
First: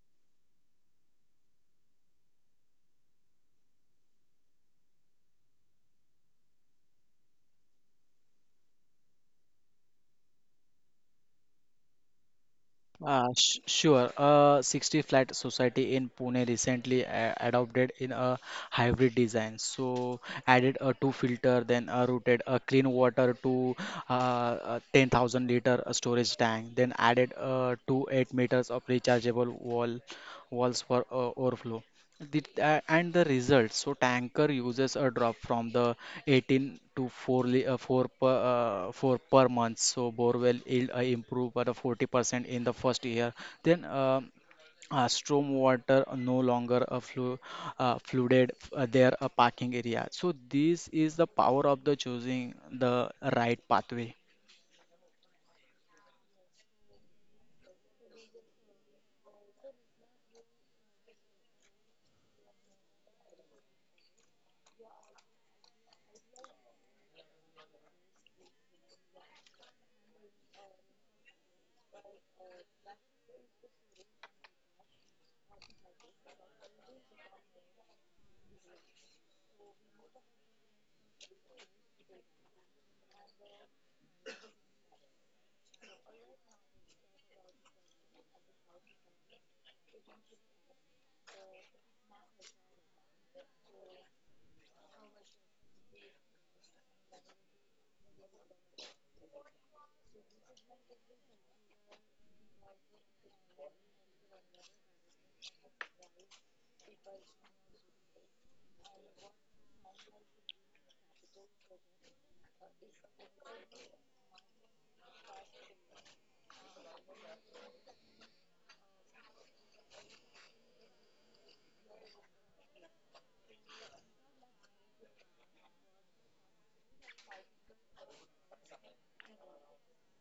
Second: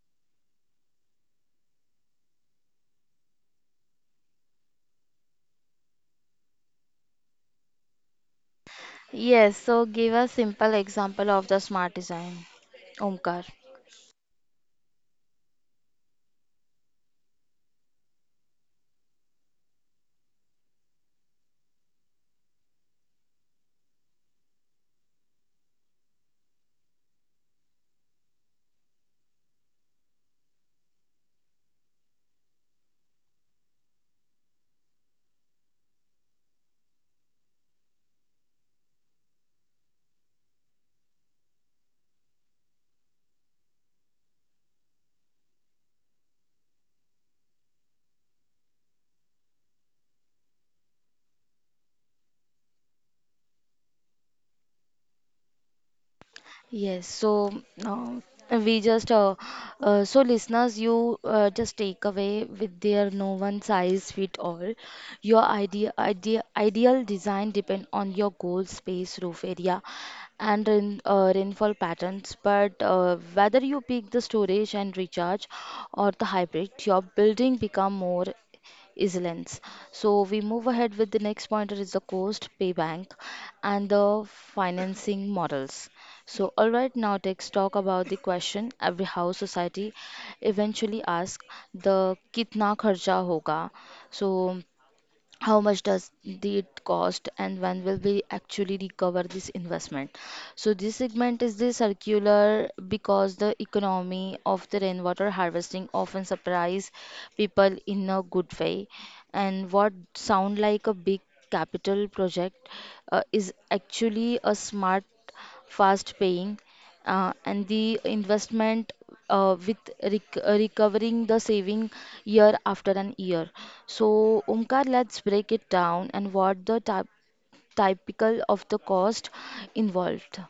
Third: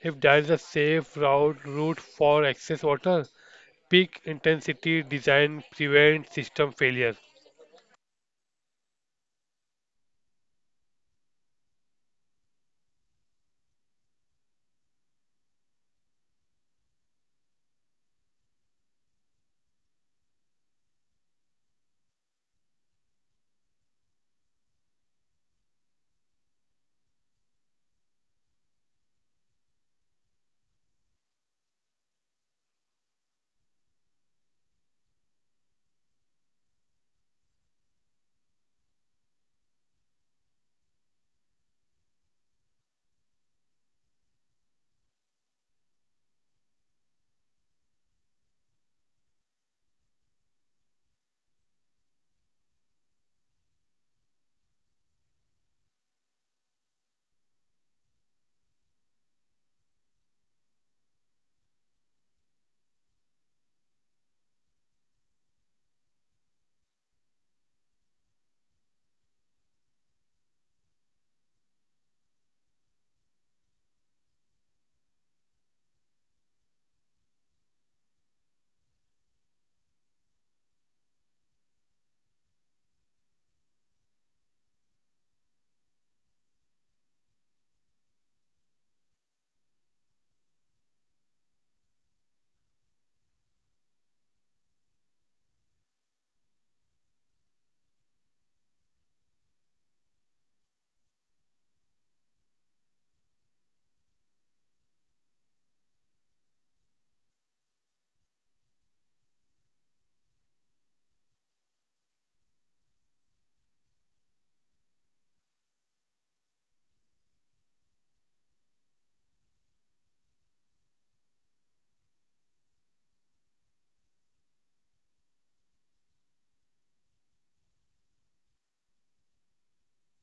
If there is a safe route route for excess water, peak intensity design prevents system failure. Yes, so give a simple example of the smart design. Uh, Omkar. sh Sure. A sixty flat society in Pune recently a adopted in a hybrid design. So added a two filter, then uh, routed a clean water to uh, a ten thousand liter storage tank, then added uh, two eight meters of rechargeable wall walls for uh, overflow. The, uh, and the results. So tanker uses a drop from the eighteen to four li- uh, four per uh, four per month. So borewell yield uh, improve by the forty percent in the first year. Then uh, uh, storm water no longer uh, flu uh, flooded uh, their uh, parking area. So this is the power of the choosing the right pathway. Yes, so um, we just uh, uh, so listeners, you uh, just take away with their no one size fit all. Your idea, idea, ideal design depend on your goal, space, roof area, and rain, uh, rainfall patterns. But uh, whether you pick the storage and recharge or the hybrid, your building become more resilience. So we move ahead with the next pointer is the cost, payback and the financing models. So, alright, now let's talk about the question every house society eventually asks the kitna kharcha hoga. So, how much does the- it cost and when will we actually recover this investment. So this segment is the circular because the economy of the rainwater harvesting often surprise people in a good way and what sound like a big capital project uh, is actually a smart fast paying uh, and the investment uh, with rec- uh, recovering the saving year after an year. So, Omkar, let's break it down and what the typ typical of the cost involved.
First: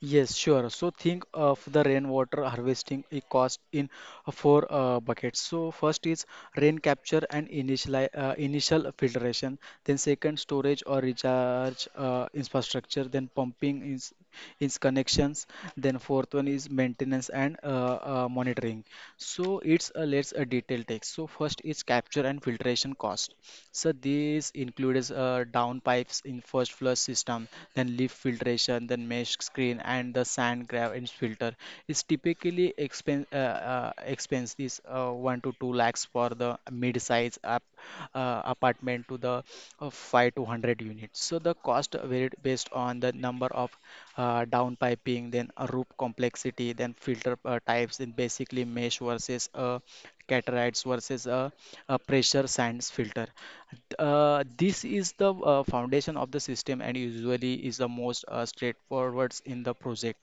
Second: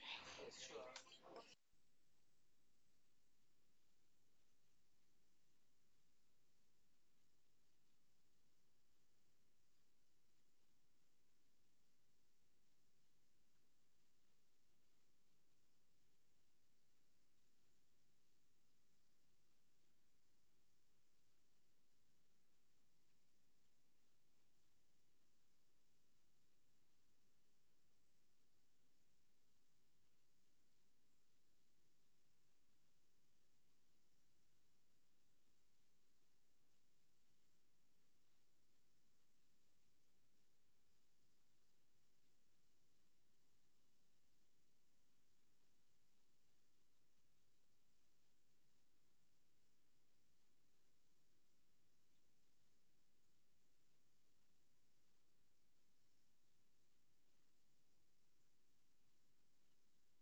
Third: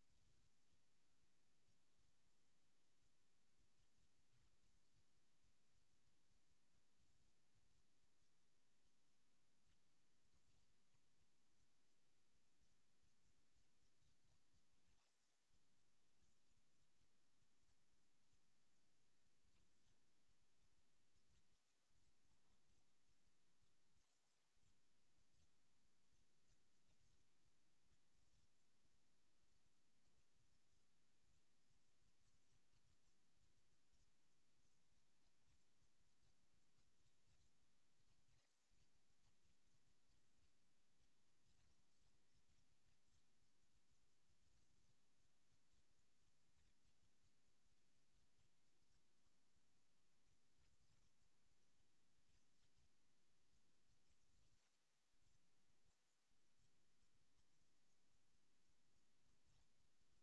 Yes, sure. So think of the rainwater harvesting a cost in uh, four uh, buckets. So first is rain capture and initial uh, initial filtration. Then second, storage or recharge uh, infrastructure. Then pumping is is connections. Then fourth one is maintenance and uh, uh, monitoring. So it's a let's a detail take. So first is capture and filtration cost. So these includes uh, down pipes in first first flush system, then leaf filtration, then mesh screen, and the sand gravity filter. It's typically expen uh, uh, expense this uh, one to two lakhs for the mid-size up, uh, apartment to the uh, five to hundred units. So the cost varied based on the number of uh, down piping, then a roof complexity, then filter uh, types, then basically mesh versus uh, cataracts versus a, a pressure sands filter. Uh, this is the uh, foundation of the system and usually is the most uh, straightforward in the project.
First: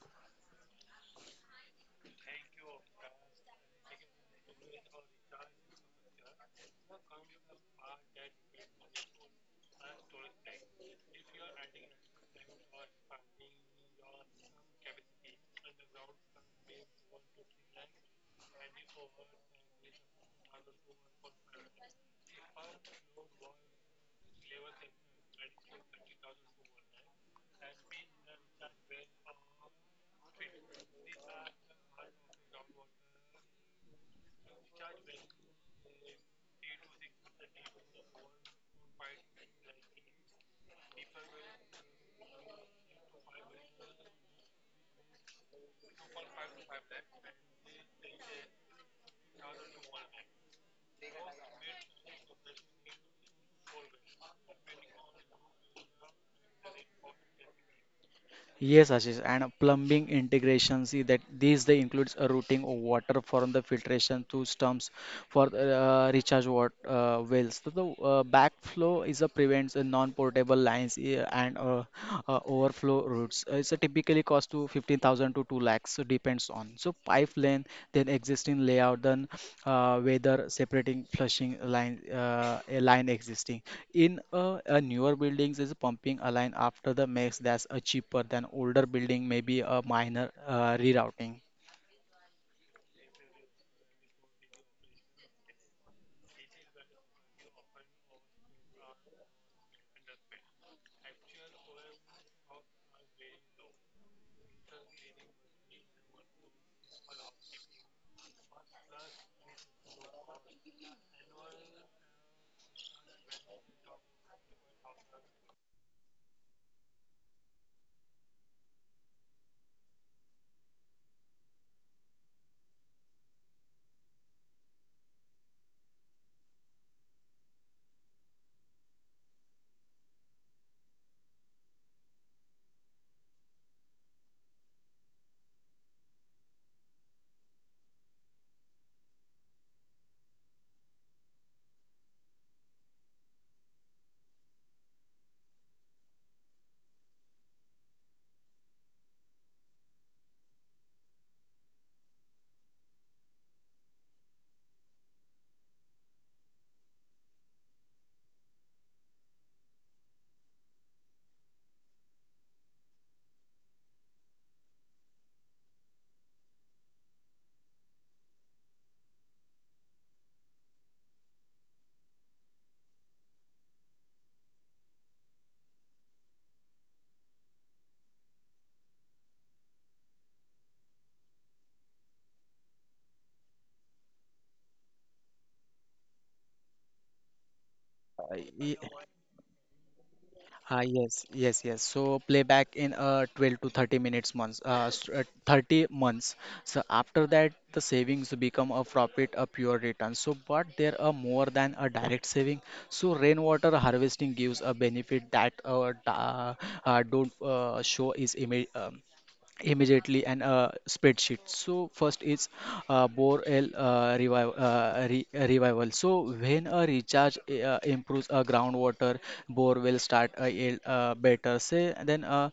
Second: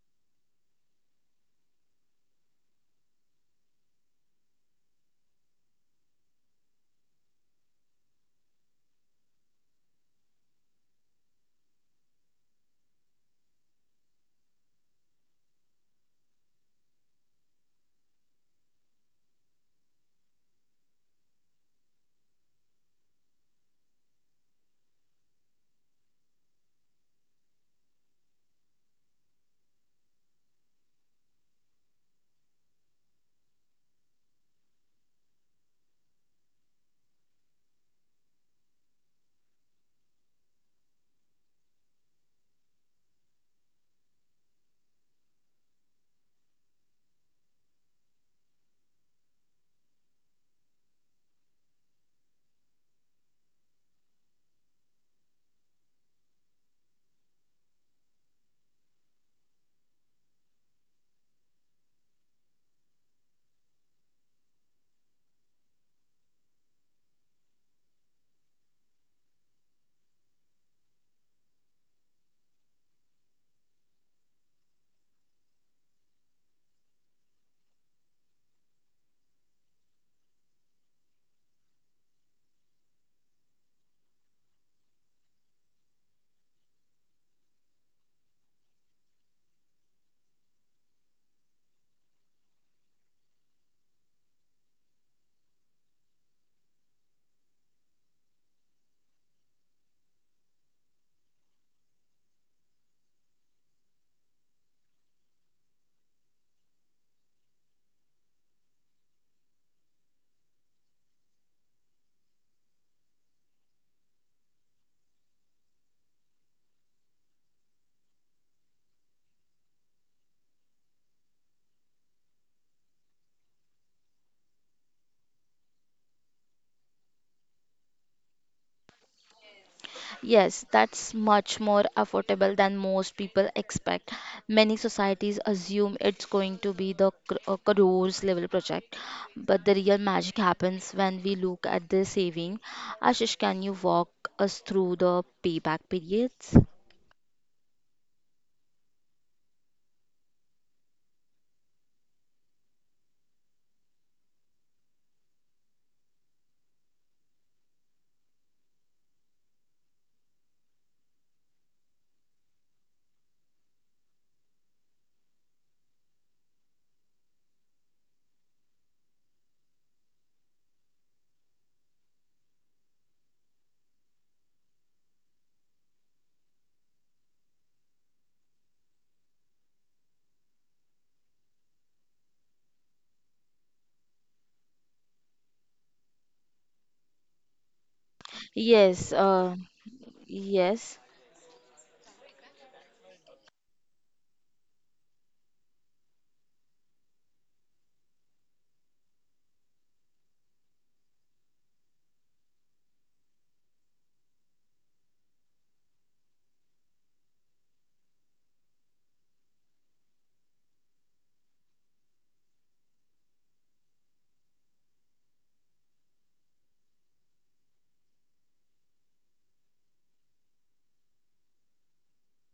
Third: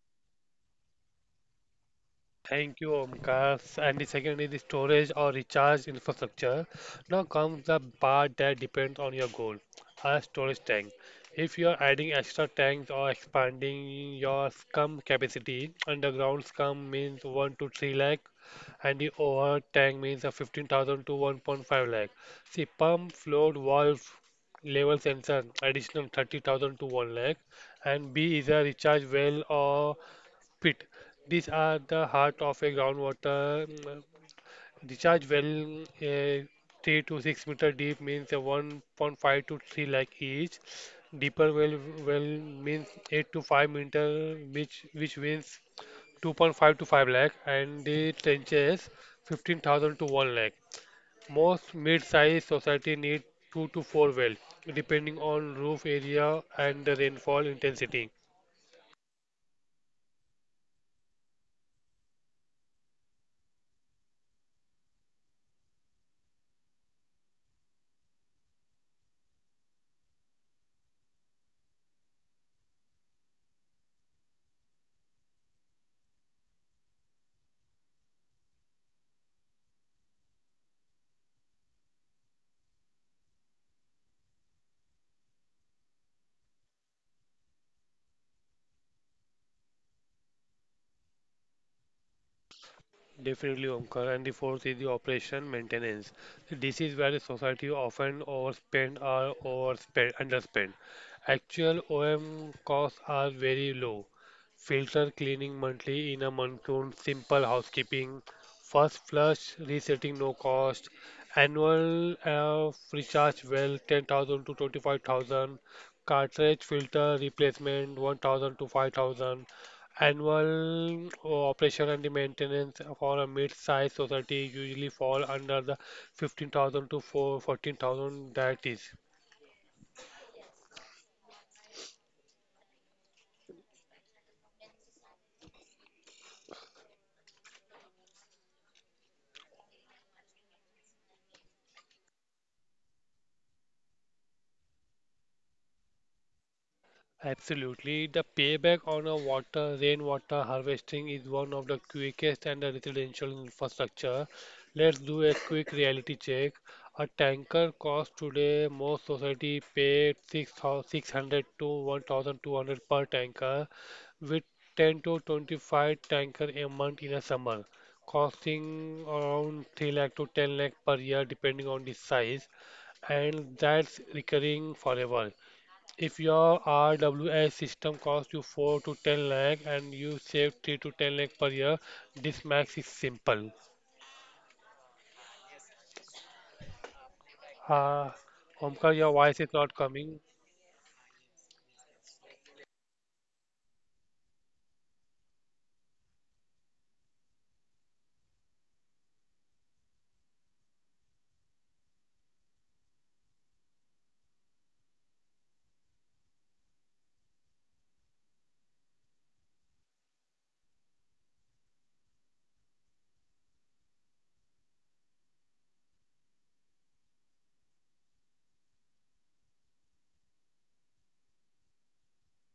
Thank you, Omkar. And the second is the storage or recharge infrastructure. Now comes the part that depends on your goal. A storage tank. If you are adding extra tanks or expanding your scum capacity, underground scum means one to three lakh, and the overhead tank means a fifteen thousand to one point five lakh. See, pump, float, valve, level sensor additional thirty thousand to one lakh and B is a recharge well or pit. These are the heart of a groundwater mm, recharge well, uh, three to six meter deep means a one point five to three lakh each. Deeper well well means eight to five meter, which which means two point five to five lakh, and the trenches fifteen thousand to one lakh. Most mid-sized society need two to four well, depending on roof area and the rainfall intensity. Yes, Ashish, and uh, plumbing integration. See that these they includes a routing of water from the filtration to stumps for uh, recharge water uh, wells. So the uh, backflow is a prevents a non-portable lines uh, and uh, uh, overflow routes. Uh, it's a typically cost to fifty thousand to two lakhs, so depends on so pipe length, then existing layout, then uh, whether separating flushing line uh, a line existing in uh, a newer buildings is pumping a line after the max, that's a cheaper than older building, maybe a minor uh, rerouting. Definitely, Omkar. And the fourth is the operation maintenance. This is where the society often overspend or overspend, underspend. Actual O M costs are very low. Filter cleaning monthly in a monsoon, simple housekeeping, first flush resetting no cost, annual uh, recharge well ten thousand to twenty-five thousand, cartridge filter replacement one thousand to five thousand, annual uh, operation and the maintenance for a mid-sized society usually fall under the fifteen thousand to four fourteen 14,000 deities. Yes, that's much more affordable than most people expect. Many societies assume it's going to be the cr- uh, crores level project, but the real magic happens when we look at the saving. Ashish, can you walk us through the payback periods? Absolutely. The payback on a water rainwater harvesting is one of the quickest and the residential infrastructure. Let's do a quick reality check. A tanker costs today, most society pay six hundred to one thousand two hundred per tanker with ten to twenty-five tanker a month in a summer, costing around three lakh to ten lakh per year depending on the size, and that's recurring forever. If your R W S system costs you four to ten lakh and you save three to ten lakh per year, this max is simple. Uh, Uh, ye- Omkar, Yes, your voice is uh, not coming. Ah, yes. yes, yes, yes. So playback in uh, twelve to thirty minutes months, uh, s- uh, thirty months. So after that, the savings become a profit, a pure return. So, but there are more than a direct saving. So rainwater harvesting gives a benefit that uh, da- uh, don't uh, show is image immediately and a spreadsheet. So first is uh, borel uh, revival uh, re- revival, so when a recharge uh, improves a groundwater, bore will start a yield uh, better say, then uh,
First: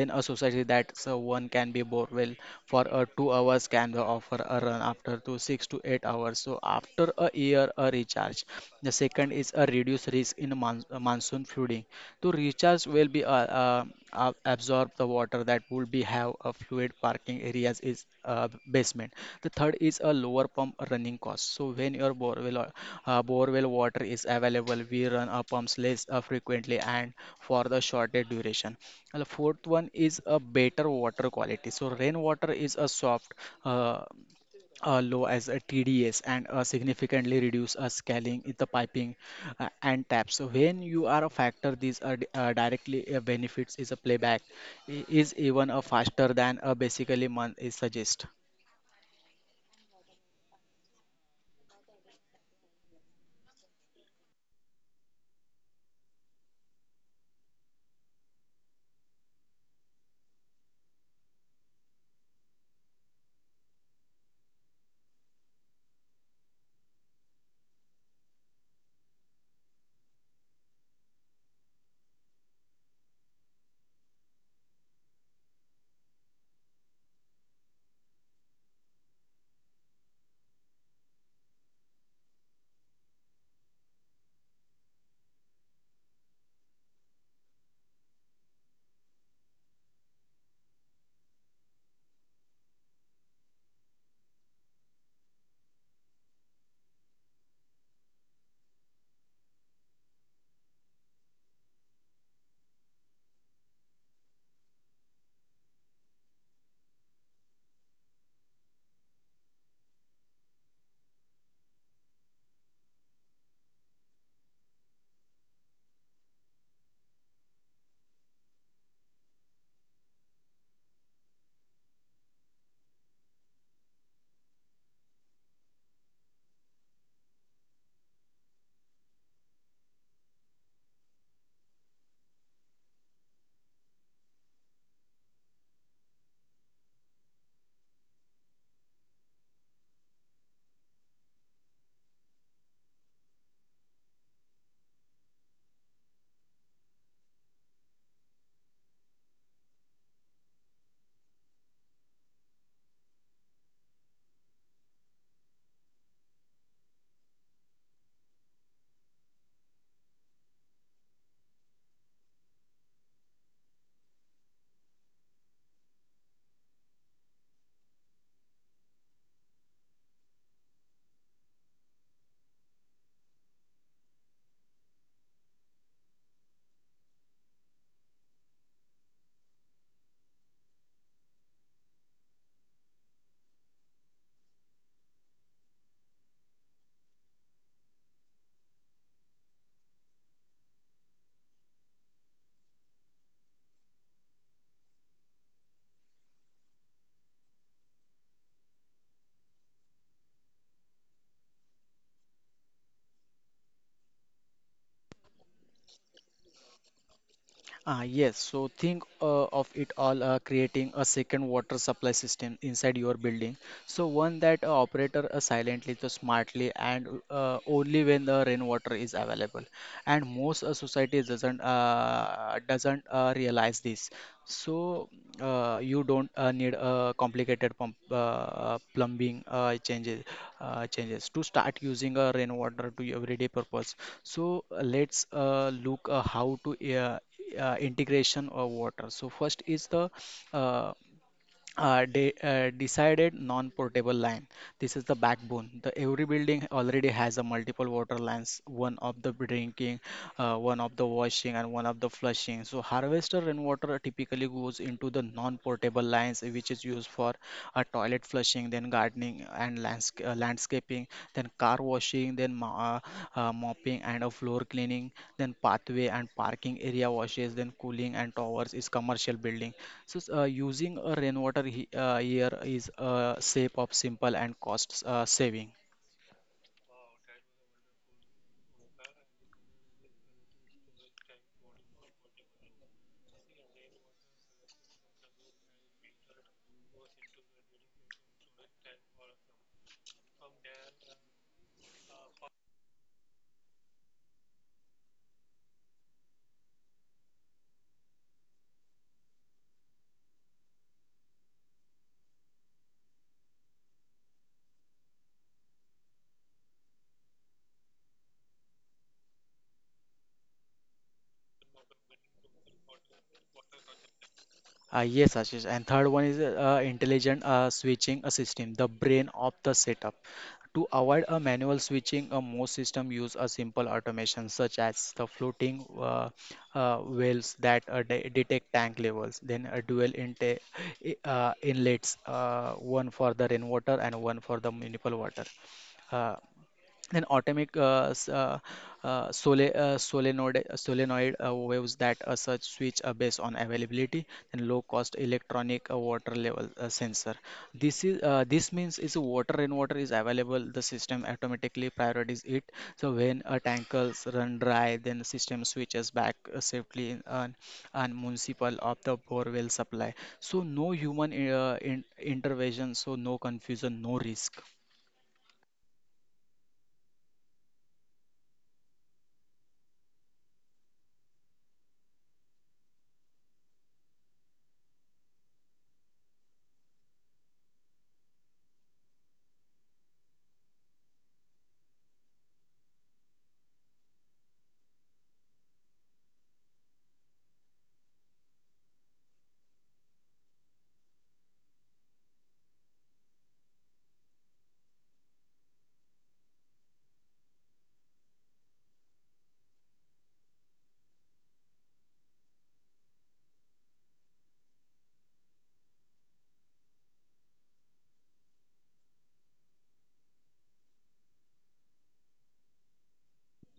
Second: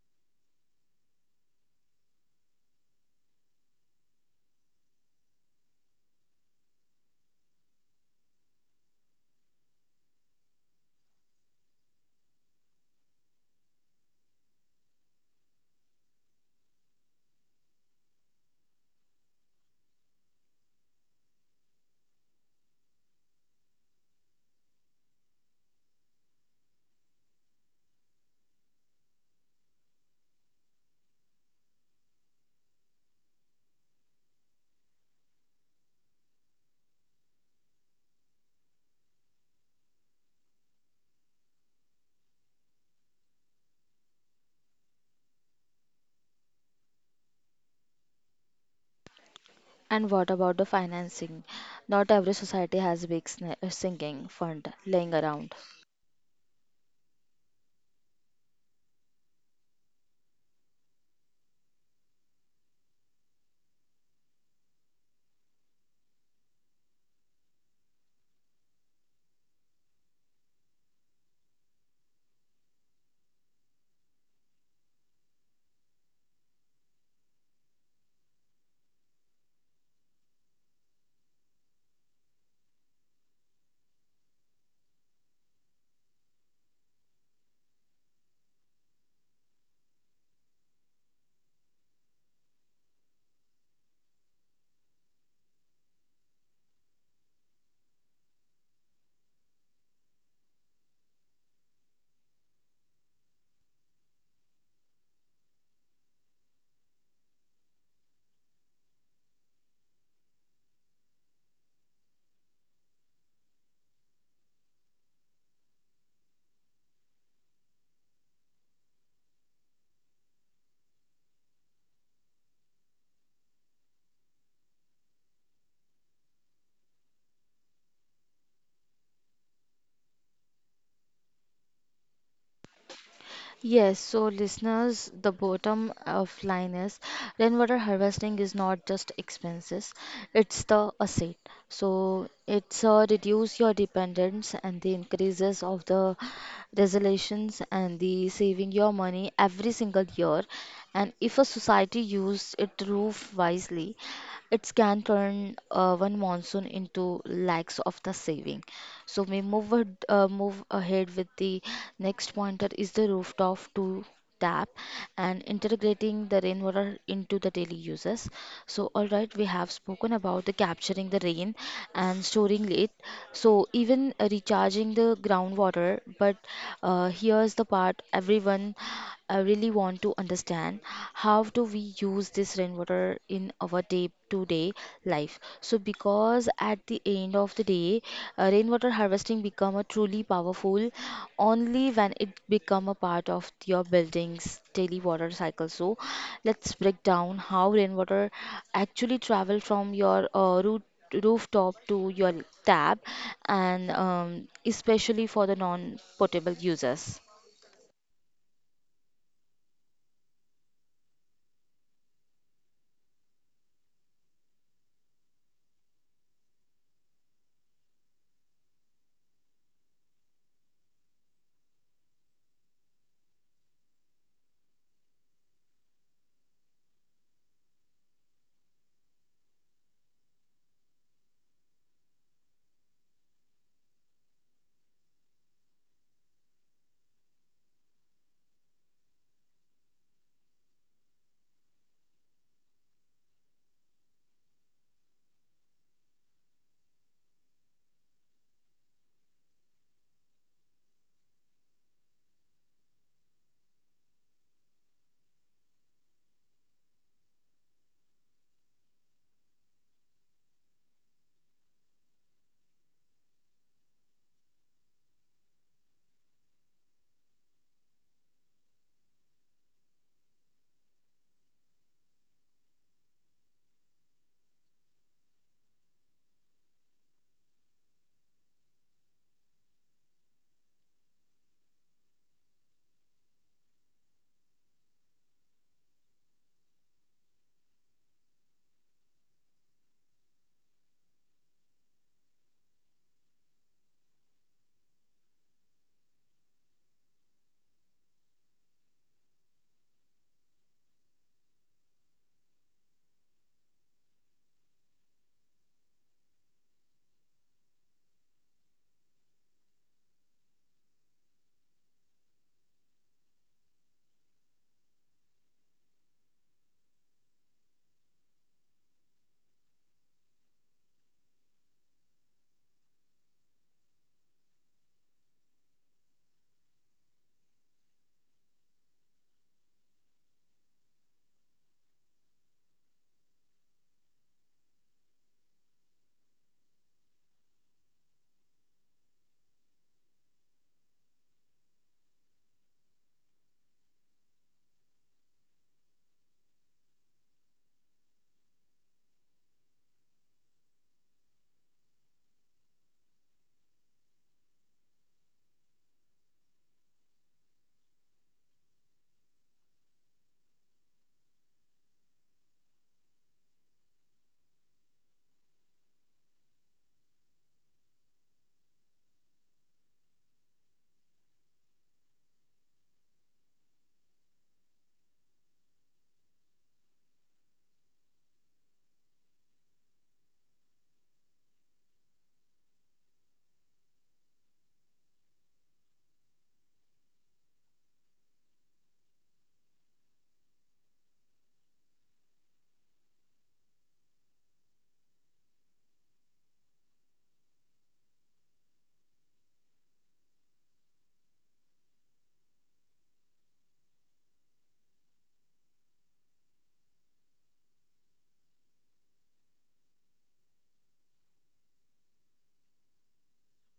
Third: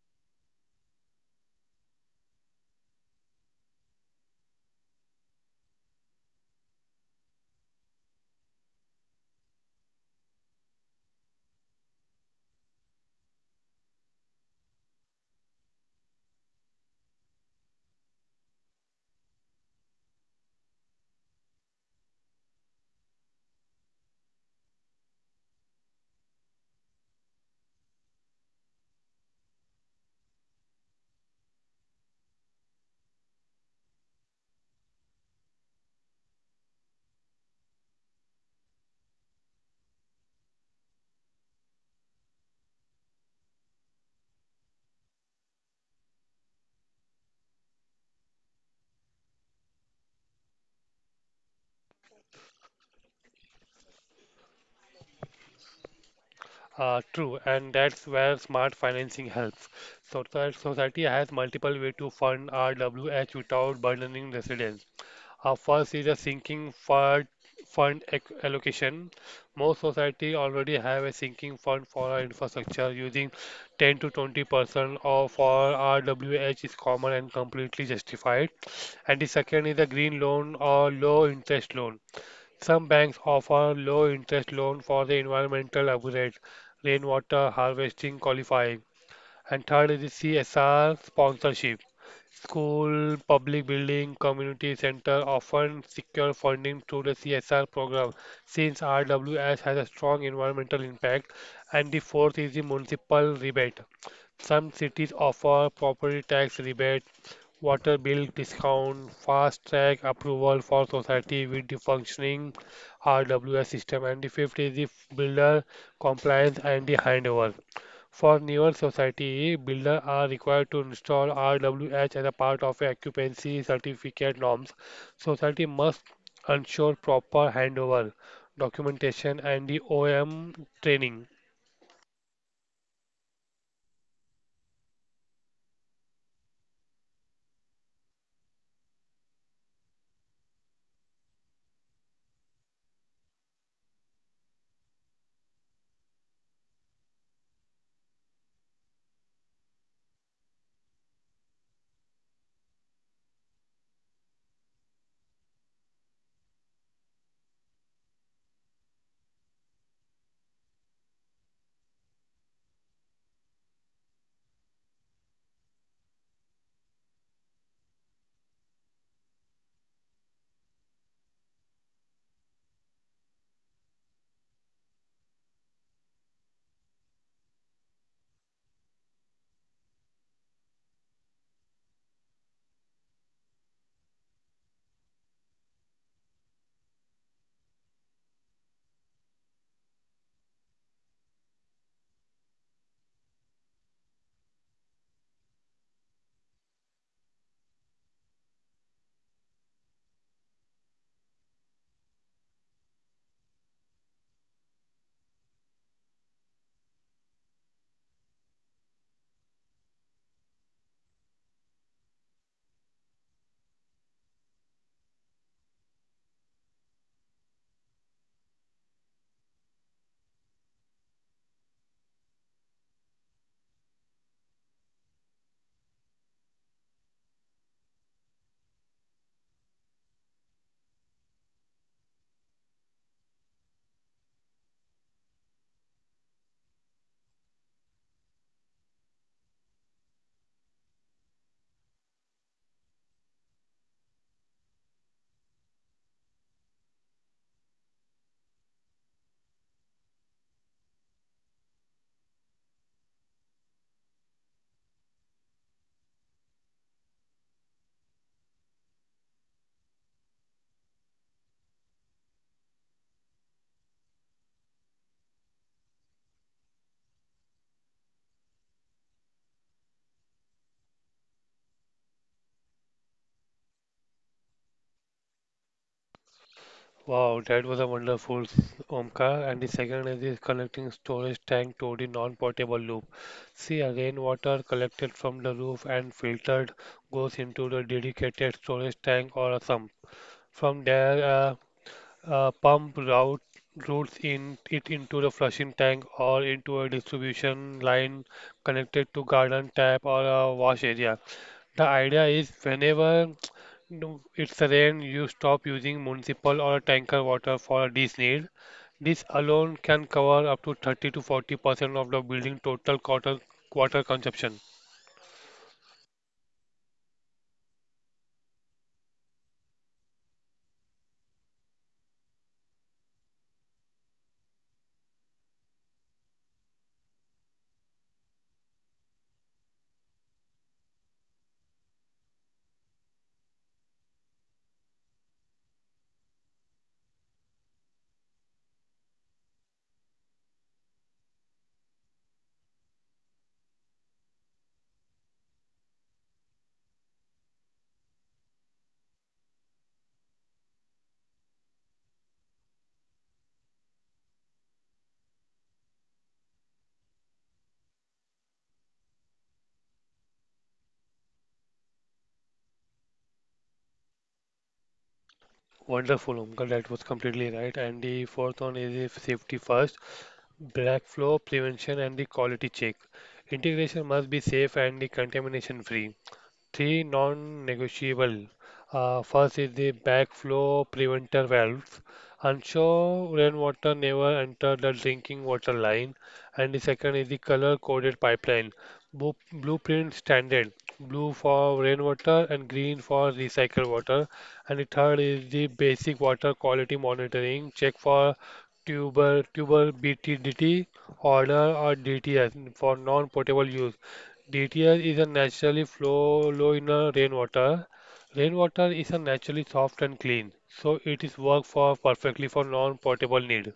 then a society, that so one can be bore well for uh, two hours can offer a run after to six to eight hours, so after a year a recharge. The second is a reduced risk in mon- monsoon flooding, to recharge will be uh, uh, uh, absorb the water that would be have a fluid parking areas is uh, basement. The third is a lower pump running cost, so when your borewell or- uh, borewell water is available, we run our pumps less uh, frequently and for the shorter duration. And the fourth one is a better water quality, so rainwater is a soft, uh, uh, low as a T D S and uh, significantly reduce uh, scaling in the piping uh, and taps. So when you are a factor, these are di- uh, directly uh, benefits, is a playback i- is even uh, faster than uh, basically month is suggest. And what about the financing? Not every society has big sna- uh, sinking fund laying around. Uh, true, and that's where smart financing helps. So, so- society has multiple ways to fund R W S without burdening residents. Uh, first is a sinking fund fund ac- allocation. Most society already have a sinking fund for our infrastructure. Using ten to twenty percent of for R W H is common and completely justified. And the second is a green loan or low interest loan. Some banks offer low interest loan for the environmental upgrade, rainwater harvesting qualifying. And third is the C S R sponsorship. School, public building, community center often secure funding through the C S R program since R W S has a strong environmental impact, and the fourth is the municipal rebate. Some cities offer property tax rebate, water bill discount, fast track approval for society with the functioning R W S system, and the fifth is the builder compliance and the handover. For newer society, builders are required to install R W H as a part of a occupancy certificate norms. Society must ensure proper handover, documentation, and the O M training. Yes, so listeners, the bottom of line is rainwater harvesting is not just expenses, it's the asset. So it's uh, reduce your dependence and the increases of the resolutions and the saving your money every single year. And if a society use it roof wisely, it can turn uh, one monsoon into lakhs of the saving. So we move ad- uh, move ahead with the next pointer. Is the rooftop to tap and integrating the rainwater into the daily uses. So all right, we have spoken about the capturing the rain and storing it. So even uh, recharging the groundwater, but uh, here's the part everyone I really want to understand how do we use this rainwater in our day to day life. So because at the end of the day say, uh, rainwater harvesting become a truly powerful only when it become a part of your building's daily water cycle. So, let's break down how rainwater actually travel from your uh, root rooftop to your tap and um, especially for the non-potable users. Ah, yes, so think uh, of it all uh, creating a second water supply system inside your building. So one that uh, operator uh, silently, to smartly, and uh, only when the rainwater is available. And most uh, society doesn't uh, doesn't uh, realize this. So uh, you don't uh, need a complicated pump, uh, uh, plumbing uh, changes uh, changes to start using a rainwater to your everyday purpose. So uh, let's uh, look uh, how to uh, uh, integration of water. So first is the uh, uh, de uh, decided non-portable line. This is the backbone. The every building already has a multiple water lines, one of the drinking, uh, one of the washing, and one of the flushing. So harvester rainwater typically goes into the non-portable lines, which is used for uh, toilet flushing, then gardening and landsca- uh, landscaping, then car washing, then ma- uh, uh, mopping and a floor cleaning, then pathway and parking area washes, then cooling and towers is commercial building. So, s- uh, using a rainwater he uh, here is a shape of simple and cost uh, saving. Wow, that was a wonderful s- Omkar. And the second is this connecting storage tank to the non-potable loop. See, a rainwater collected from the roof and filtered goes into the dedicated storage tank or a sump. From there, a, a pump route routes in it into the flushing tank or into a distribution line connected to garden tap or a wash area. The idea is whenever no- it's rain, you stop using municipal or tanker water for this need. This alone can cover up to thirty to forty percent of the building total water water consumption. Uh, yes, Ashish. And third one is uh, intelligent uh, switching a system, the brain of the setup. To avoid a manual switching, uh, most system use a simple automation, such as the floating uh, uh, wells that uh, de detect tank levels, then a dual inte i- uh, inlets, uh, one for the rainwater and one for the municipal water. Uh, Then atomic uh, s- uh, uh, sole, uh, solenoid, uh, solenoid uh, waves that uh, such switch are based on availability and low cost electronic uh, water level uh, sensor. This is, uh, this means is water rainwater is available, the system automatically prioritizes it. So when uh, tankers run dry, then the system switches back uh, safely in, uh, and municipal of the borewell supply. So no human uh, in, intervention, so no confusion, no risk. Wonderful, Omkar, that was completely right. And the fourth one is if safety first, black flow prevention and the quality check. Integration must be safe and the contamination free. Three non-negotiable. Uh, first is the backflow preventer valves. Ensure rainwater never enter the drinking water line. And the second is the color-coded pipeline. Bu- Blueprint standard. Blue for rainwater and green for recycled water. And the third is the basic water quality monitoring. Check for tuber tuber B T D T order or D T S for non-potable use. D T R is a naturally flow low in a rainwater. Rainwater is a naturally soft and clean, so it is work for perfectly for non-potable need.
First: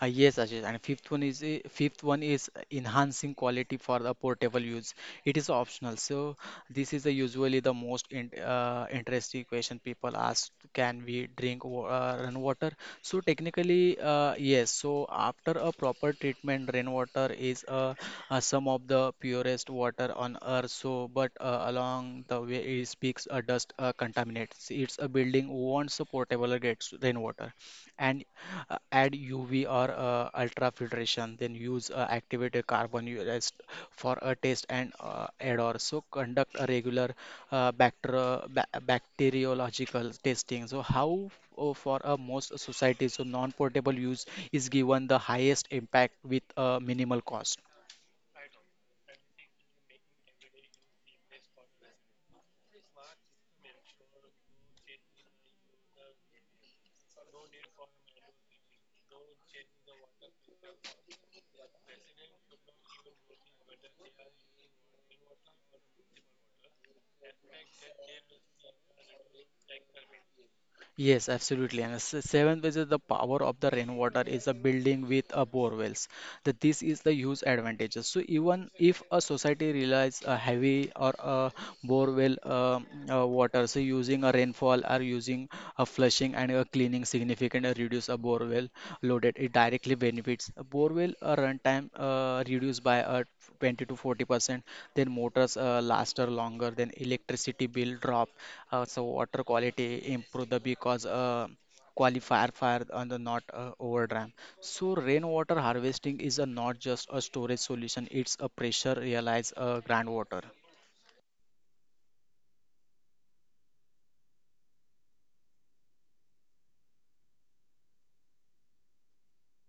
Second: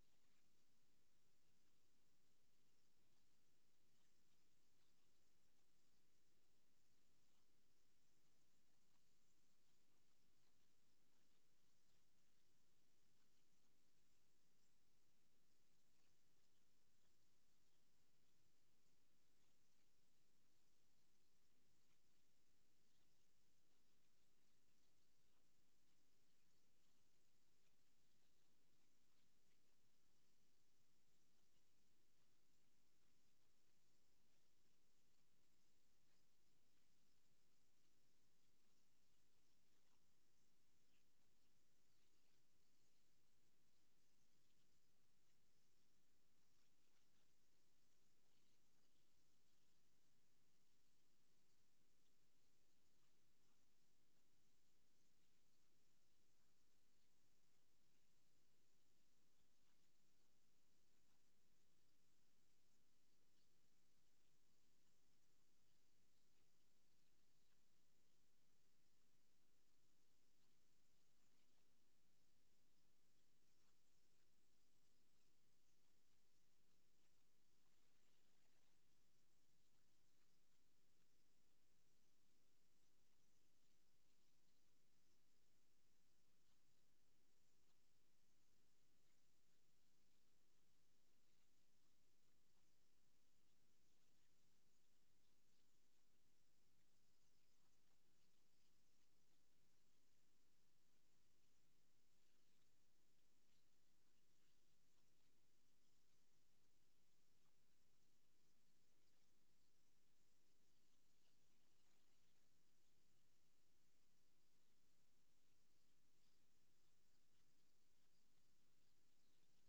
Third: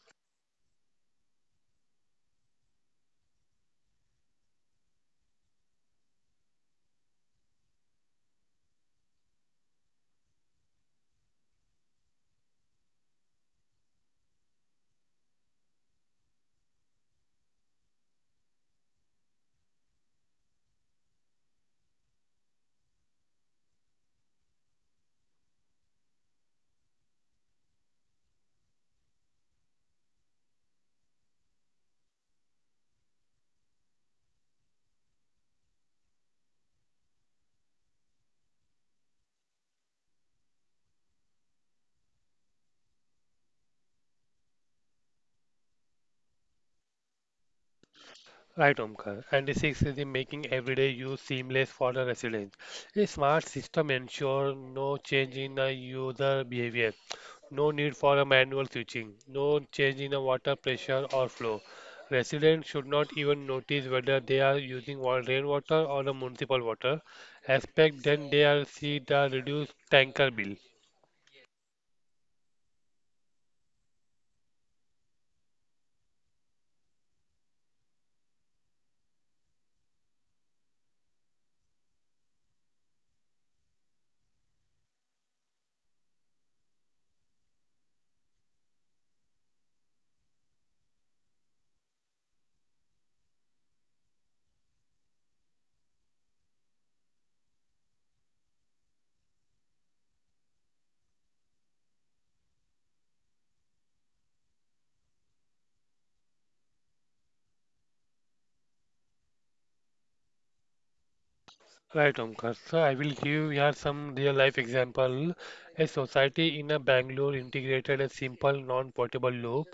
Uh, yes, Ashish, and fifth one is uh, fifth one is enhancing quality for the portable use. It is optional, so this is the usually the most in, uh, interesting question people ask: Can we drink wa- uh, rainwater? So technically, uh, yes. So after a proper treatment, rainwater is uh, uh, some of the purest water on earth. So, but uh, along the way, it speaks uh, dust uh, contaminates. It's a building wants a portable gets rainwater and uh, add U V or uh, ultrafiltration, then use uh, activated carbon rest for a taste and uh, odor. So conduct a regular uh, bacteri- ba- bacteriological testing. So how uh, for a most societies, so non-portable use is given the highest impact with uh, minimal cost. Right, Omkar. And six is the making everyday use seamless for the residents. A smart system ensures no change in the user behavior, no need for a manual switching, no change in the water pressure or flow. Residents should not even notice whether they are using wa- rainwater or the municipal water. Expect then they are see the reduced tanker bill. Yes, absolutely. And the se- seventh is the power of the rainwater is a building with a bore wells. That this is the huge advantages, so even if a society relies a heavy or a bore well um, uh, water, so using a rainfall or using a flushing and a cleaning significant uh, reduce a bore well loaded, it directly benefits a bore well uh, runtime uh, reduced by uh, twenty to forty percent, then motors uh, last are longer, then electricity bill drop, uh, so water quality improve the because uh, qualifier fire and the not uh, overdram. So rainwater harvesting is a not just a storage solution; it's a pressure realize uh, groundwater. Right, Omkar. So I will give here some real life example. A society in a Bangalore integrated a simple non-portable loop,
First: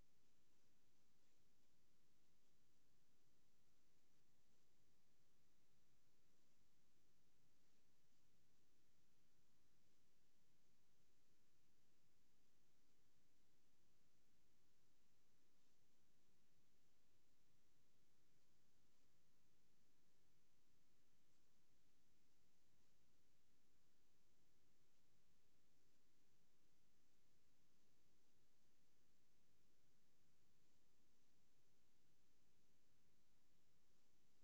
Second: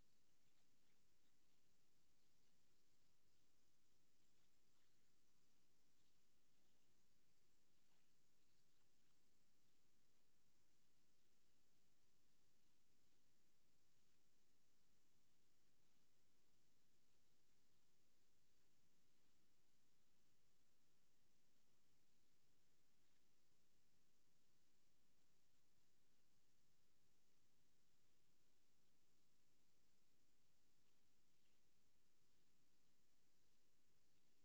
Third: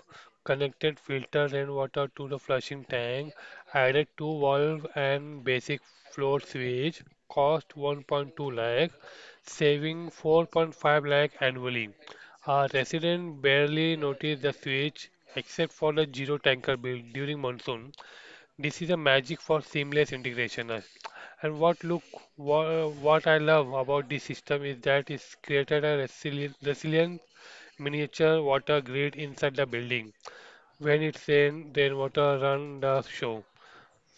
connected filters and water to the flushing tank, added two valve and basic floor switch, cost one point two lakh, saving four point five lakh annually. A resident barely noticed the switch except for the zero tanker bill during monsoon. This is a magic for seamless integration. uh, And what look wha- what I love about this system is that it's created a resilient, resilient miniature water grid inside the building. When it's rain, then water run the show.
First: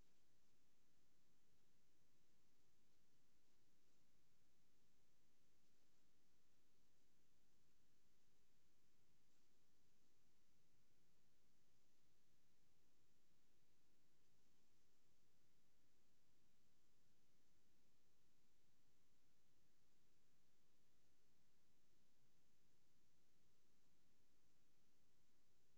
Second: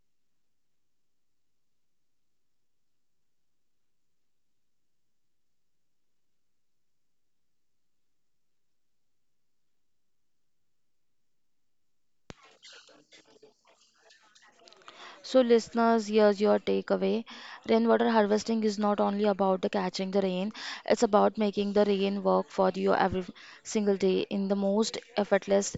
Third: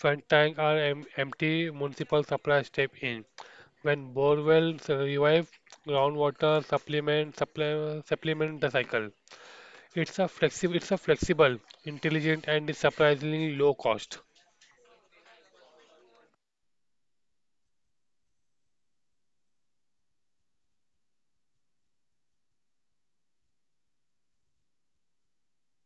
When tanks are em- empty, municipal supply step in. When borewells revive, groundwater supplement supply, supplement the cycle. It's a flexible, it's a flexible, intelligent, and surprisingly low cost. So, listeners, here's your takeaway. Rainwater harvesting is not only about the catching the rain, it's about making the rain work for you every single day in the most effortless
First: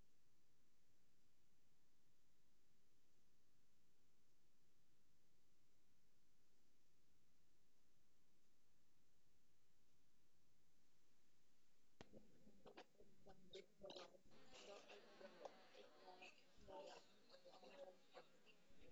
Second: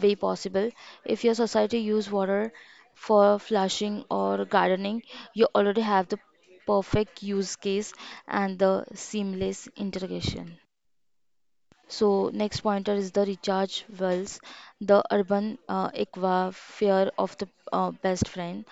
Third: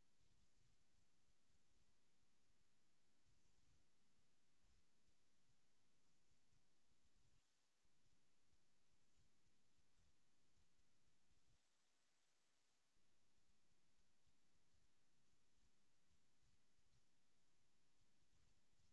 way possible. If your society use water for flushing or gardening, you already have the perfect use case and the seamless integration. So next pointer is the recharge wells, the urban uh, aquasphere of the uh, best friend.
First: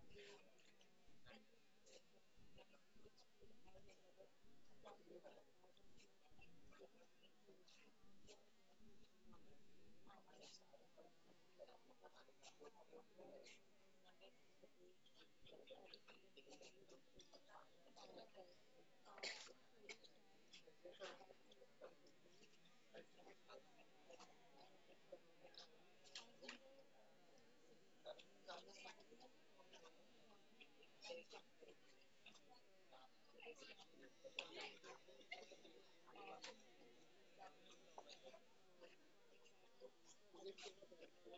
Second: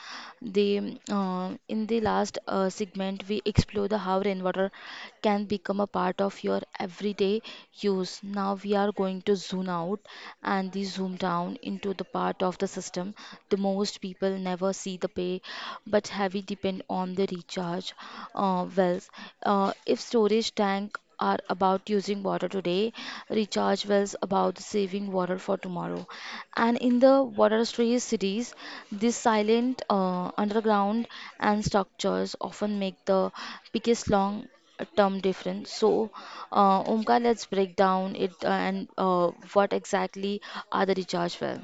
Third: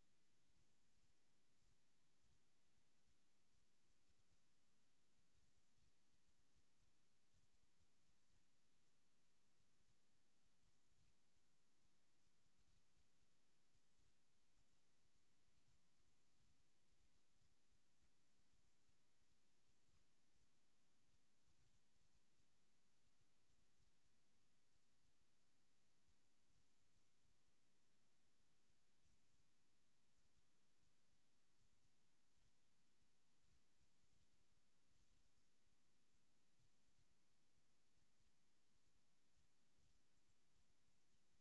The um, uh, in the last uh, segment we explore the how rainwater can become a part of your everyday use. Now we are going to zoom out and the zoom down into the part of the system the most people never see the pay but heavy depend on the recharge uh, wells. Uh, if storage tank are about using water today, recharge wells about saving water for tomorrow. And in the water stress cities, these silent uh, underground and structures often make the biggest long term difference. So, uh, Omkar, let's break down it uh, and uh, what exactly are the recharge well?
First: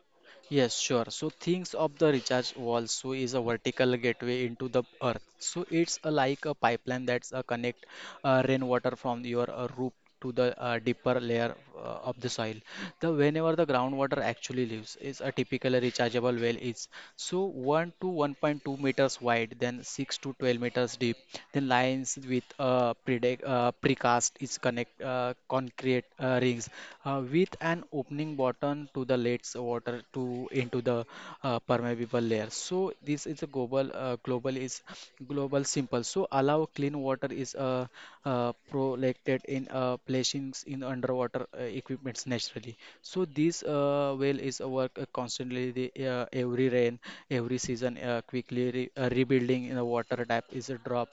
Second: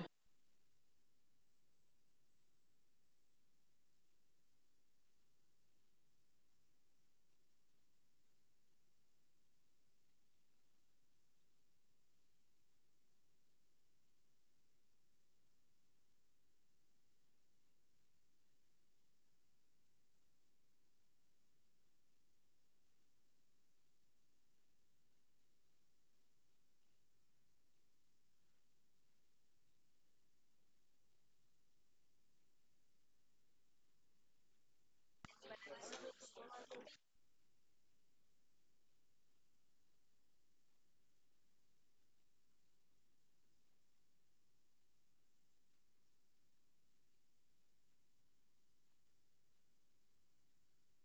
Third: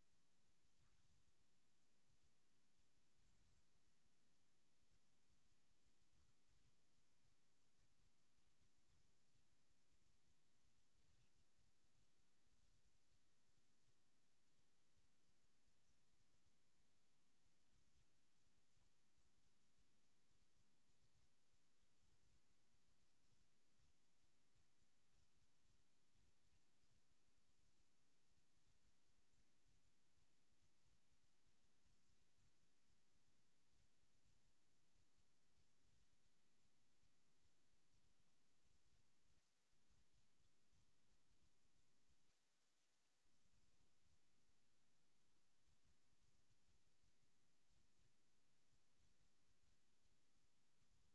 Yes, sure. So things of the recharge wall so is a vertical gateway into the earth. So it's a, like a pipeline that's a connect uh, rainwater from your uh, roof to the uh, deeper layer uh, of the soil. The whenever the groundwater actually lives is a typical rechargeable well is so one to one point two meters wide, then six to twelve meters deep, then the lines with uh, predict, uh, precast is connect uh, concrete uh, rings uh, with an opening button to the lets water to into the uh, permeable layer. So this is a global uh, global is global simple. So allow clean water is uh, uh, protected in uh, placings in underwater uh, equipments naturally. So this uh, well is a work uh, constantly the, uh, every rain every season uh, quickly re- uh, rebuilding in the water tap is a drop.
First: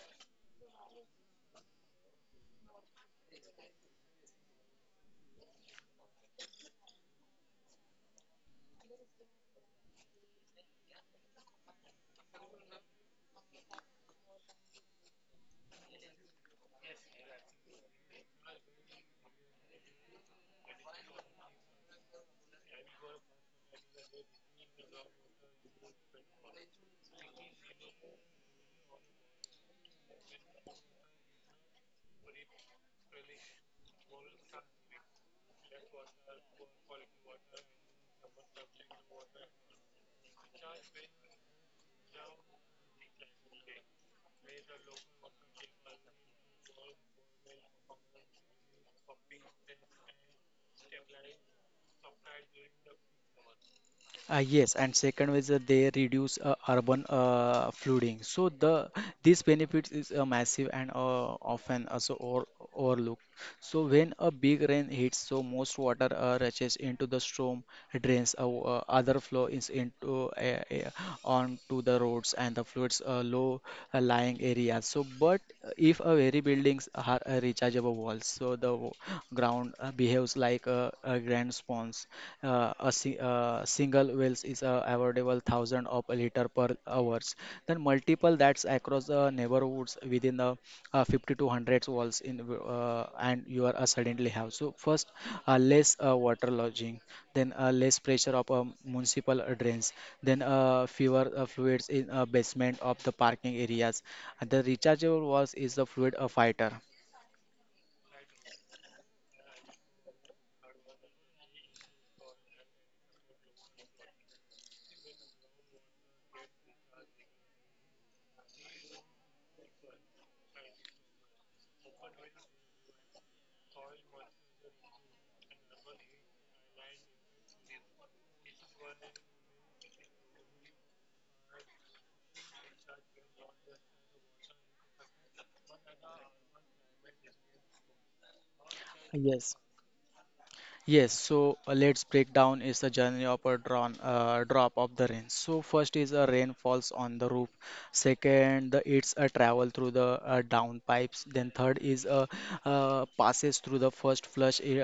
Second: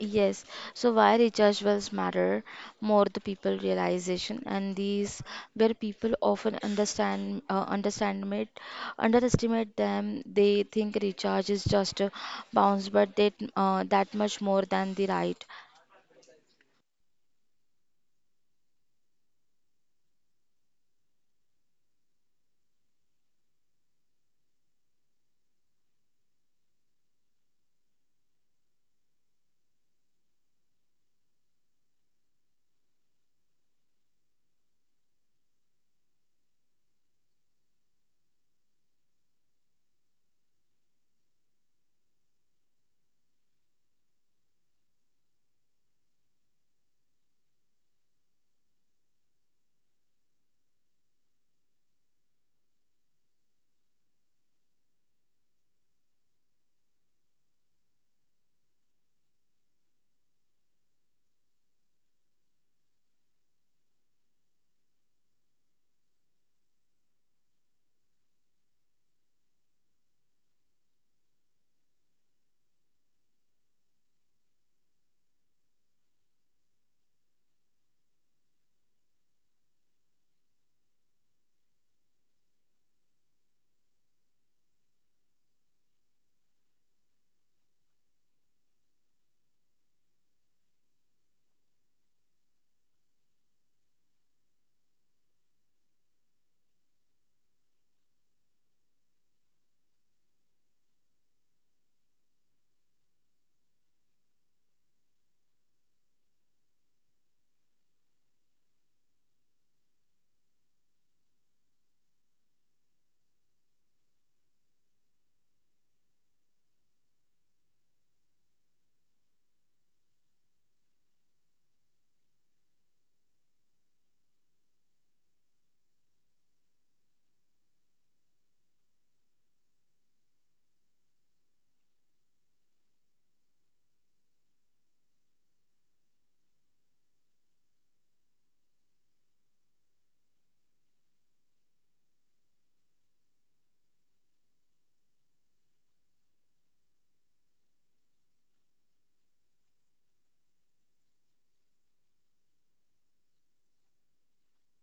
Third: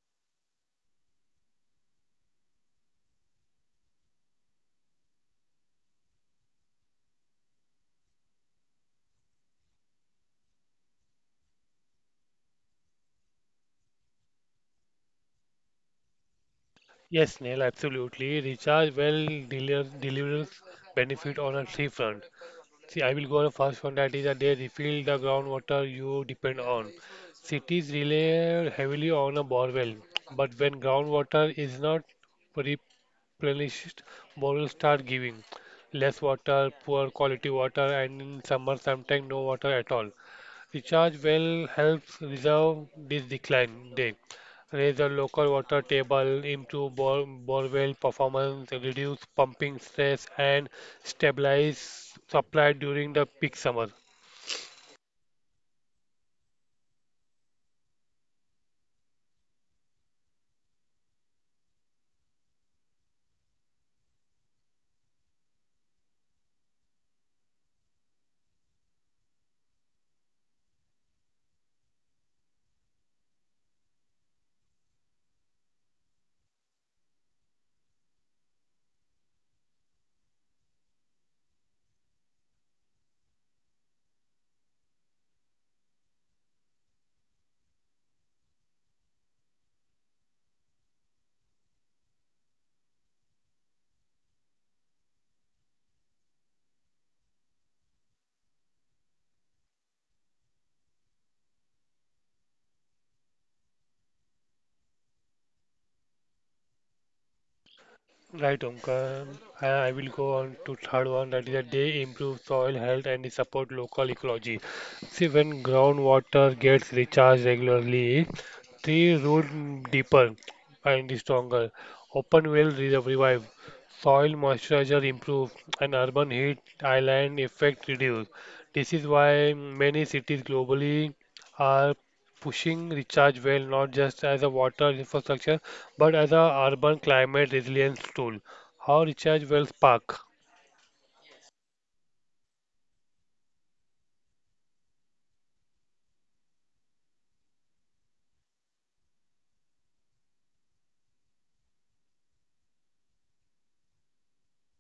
Yes, so why recharge wells matter more the people realization and these where people often understand uh, understand underestimate them they think recharge is just a bounce but that uh, that much more than the right. Yes, Neil, absolutely. Recharge well dealer, delivers benefit on a three front. See, I will go on the first one that is that they refill the groundwater you depend on. Cities rely heavily on a borewell, but when groundwater is not replenished, borewells start giving less water, poor quality water, and in summer sometimes no water at all. Recharge well helps reserve this decline day. Raise the local water table, improve bore, borewell performance, reduce pumping stress, and stabilize supply during the peak summer. Uh, yes, and second is that they reduce uh, urban uh, flooding. So the these benefits is uh, massive and uh, often also or, overlooked. So when a big rain hits, so most water uh, rushes into the storm drains. Uh, uh, other flow is into uh, uh, onto the roads and the floods uh, low uh, lying areas. So but if a very buildings are uh, rechargeable walls, so the w- ground uh, behaves like a, a grand sponge, uh, a si- uh, single wells is uh, available thousand of a liter per hours. Then multiple that's across the neighborhoods within the uh, fifty to one hundred walls in uh, and you are uh, suddenly have. So first, uh, less uh, water lodging, then uh, less pressure of um, municipal drains, then uh, fewer uh, fluids in uh, basement of the parking areas. And the rechargeable walls is the fluid uh, fighter. Right, Omkar. I I will go on to third one that is that they improve soil health and support local ecology. See, when groundwater gets recharged regularly, trees root deeper and stronger. Open well re- revive, soil moisturizer improve, and urban heat island effect reduce. This is why many cities globally are pushing recharge well not just as a water infrastructure but as a urban climate resilience tool. How recharge Yes. wells park? Yes, so uh, let's break down is the journey of a drawn, uh, drop of the rain. So first is a rain falls on the roof. Second, the, it's a travel through the uh, down pipes. Then third is a uh, passes through the first flush uh,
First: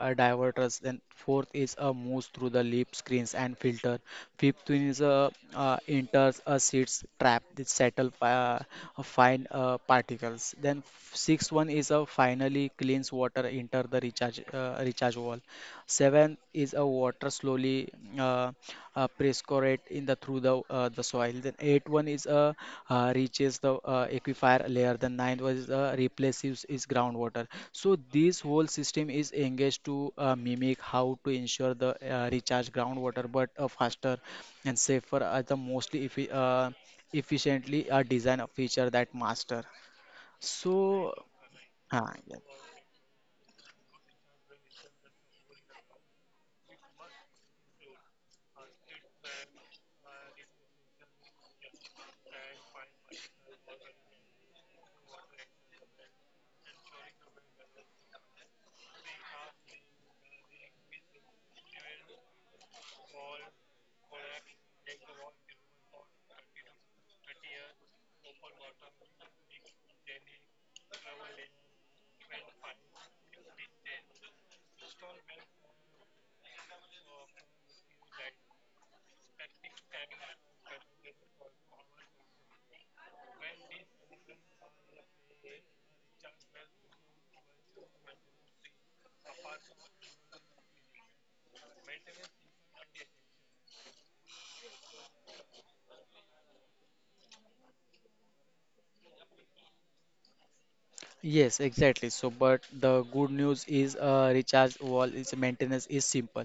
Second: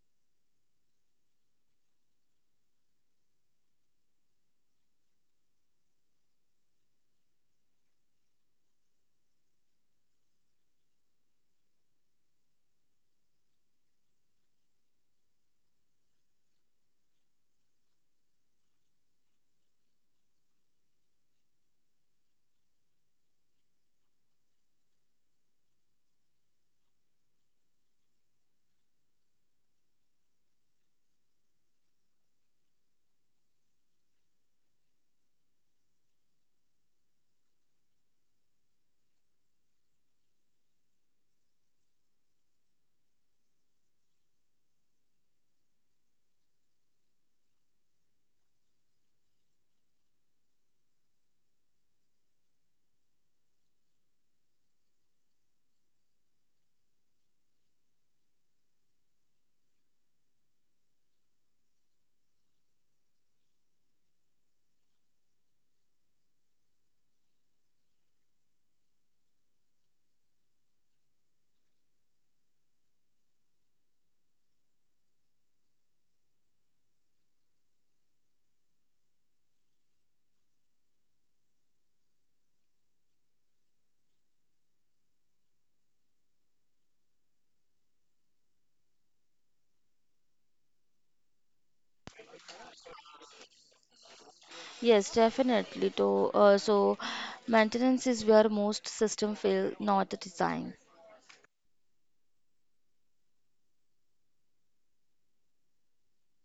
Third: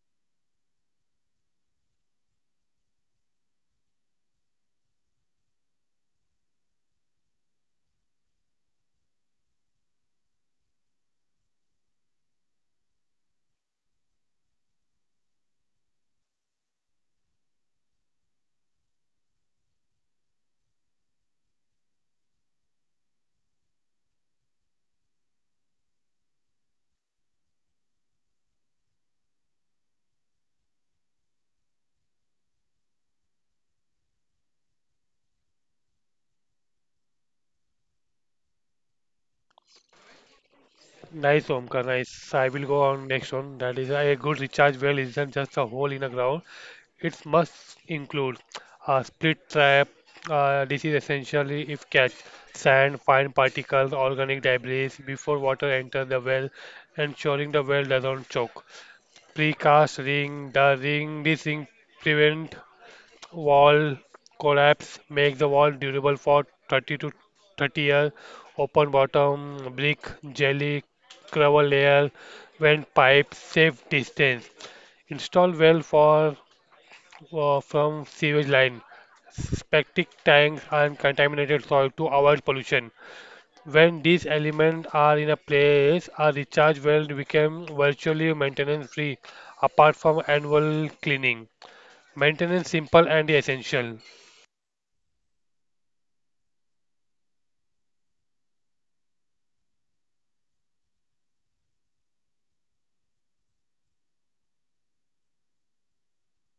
uh, diverters. Then fourth is a moves through the lip screens and filter. Fifth one is a uh, enters a seeds trap that settle uh, fine uh, particles. Then f- sixth one is a finally cleans water enter the recharge uh, recharge wall. Seventh is a water slowly uh, uh, prescorate in the through the uh, the soil. Then eighth one is a uh, reaches the uh, aquifer layer. The ninth one is uh, replaces is groundwater. So this whole system is engaged to uh, mimic how to ensure the uh, recharge groundwater, but uh, faster and safer are the mostly effi uh, efficiently uh, design a feature that master. So. Nice, Omkar, Uh, nice. I will go on next one. That is a good recharge well isn't just a hole in the ground. It must include a split trap. Uh, this is essentially if catch sand, fine particles, organic debris before water enters the well, ensuring the well doesn't choke. Precast ring, the ring, this ring prevent wall collapse, make the wall durable for thirty to thirty years. Open bottom, brick, jelly, gravel layer, vent pipe, safe distance. Install well for uh, from sewage line. Septic tanks and contaminated soil to avoid pollution. When these elements are in a place, a recharge well become virtually maintenance free apart from annual cleaning. Maintenance simple and essential. Yes, definitely to uh, so maintenance is where most system fail not the design. Yes, exactly. So, but the good news is uh, recharge wall is maintenance is simple.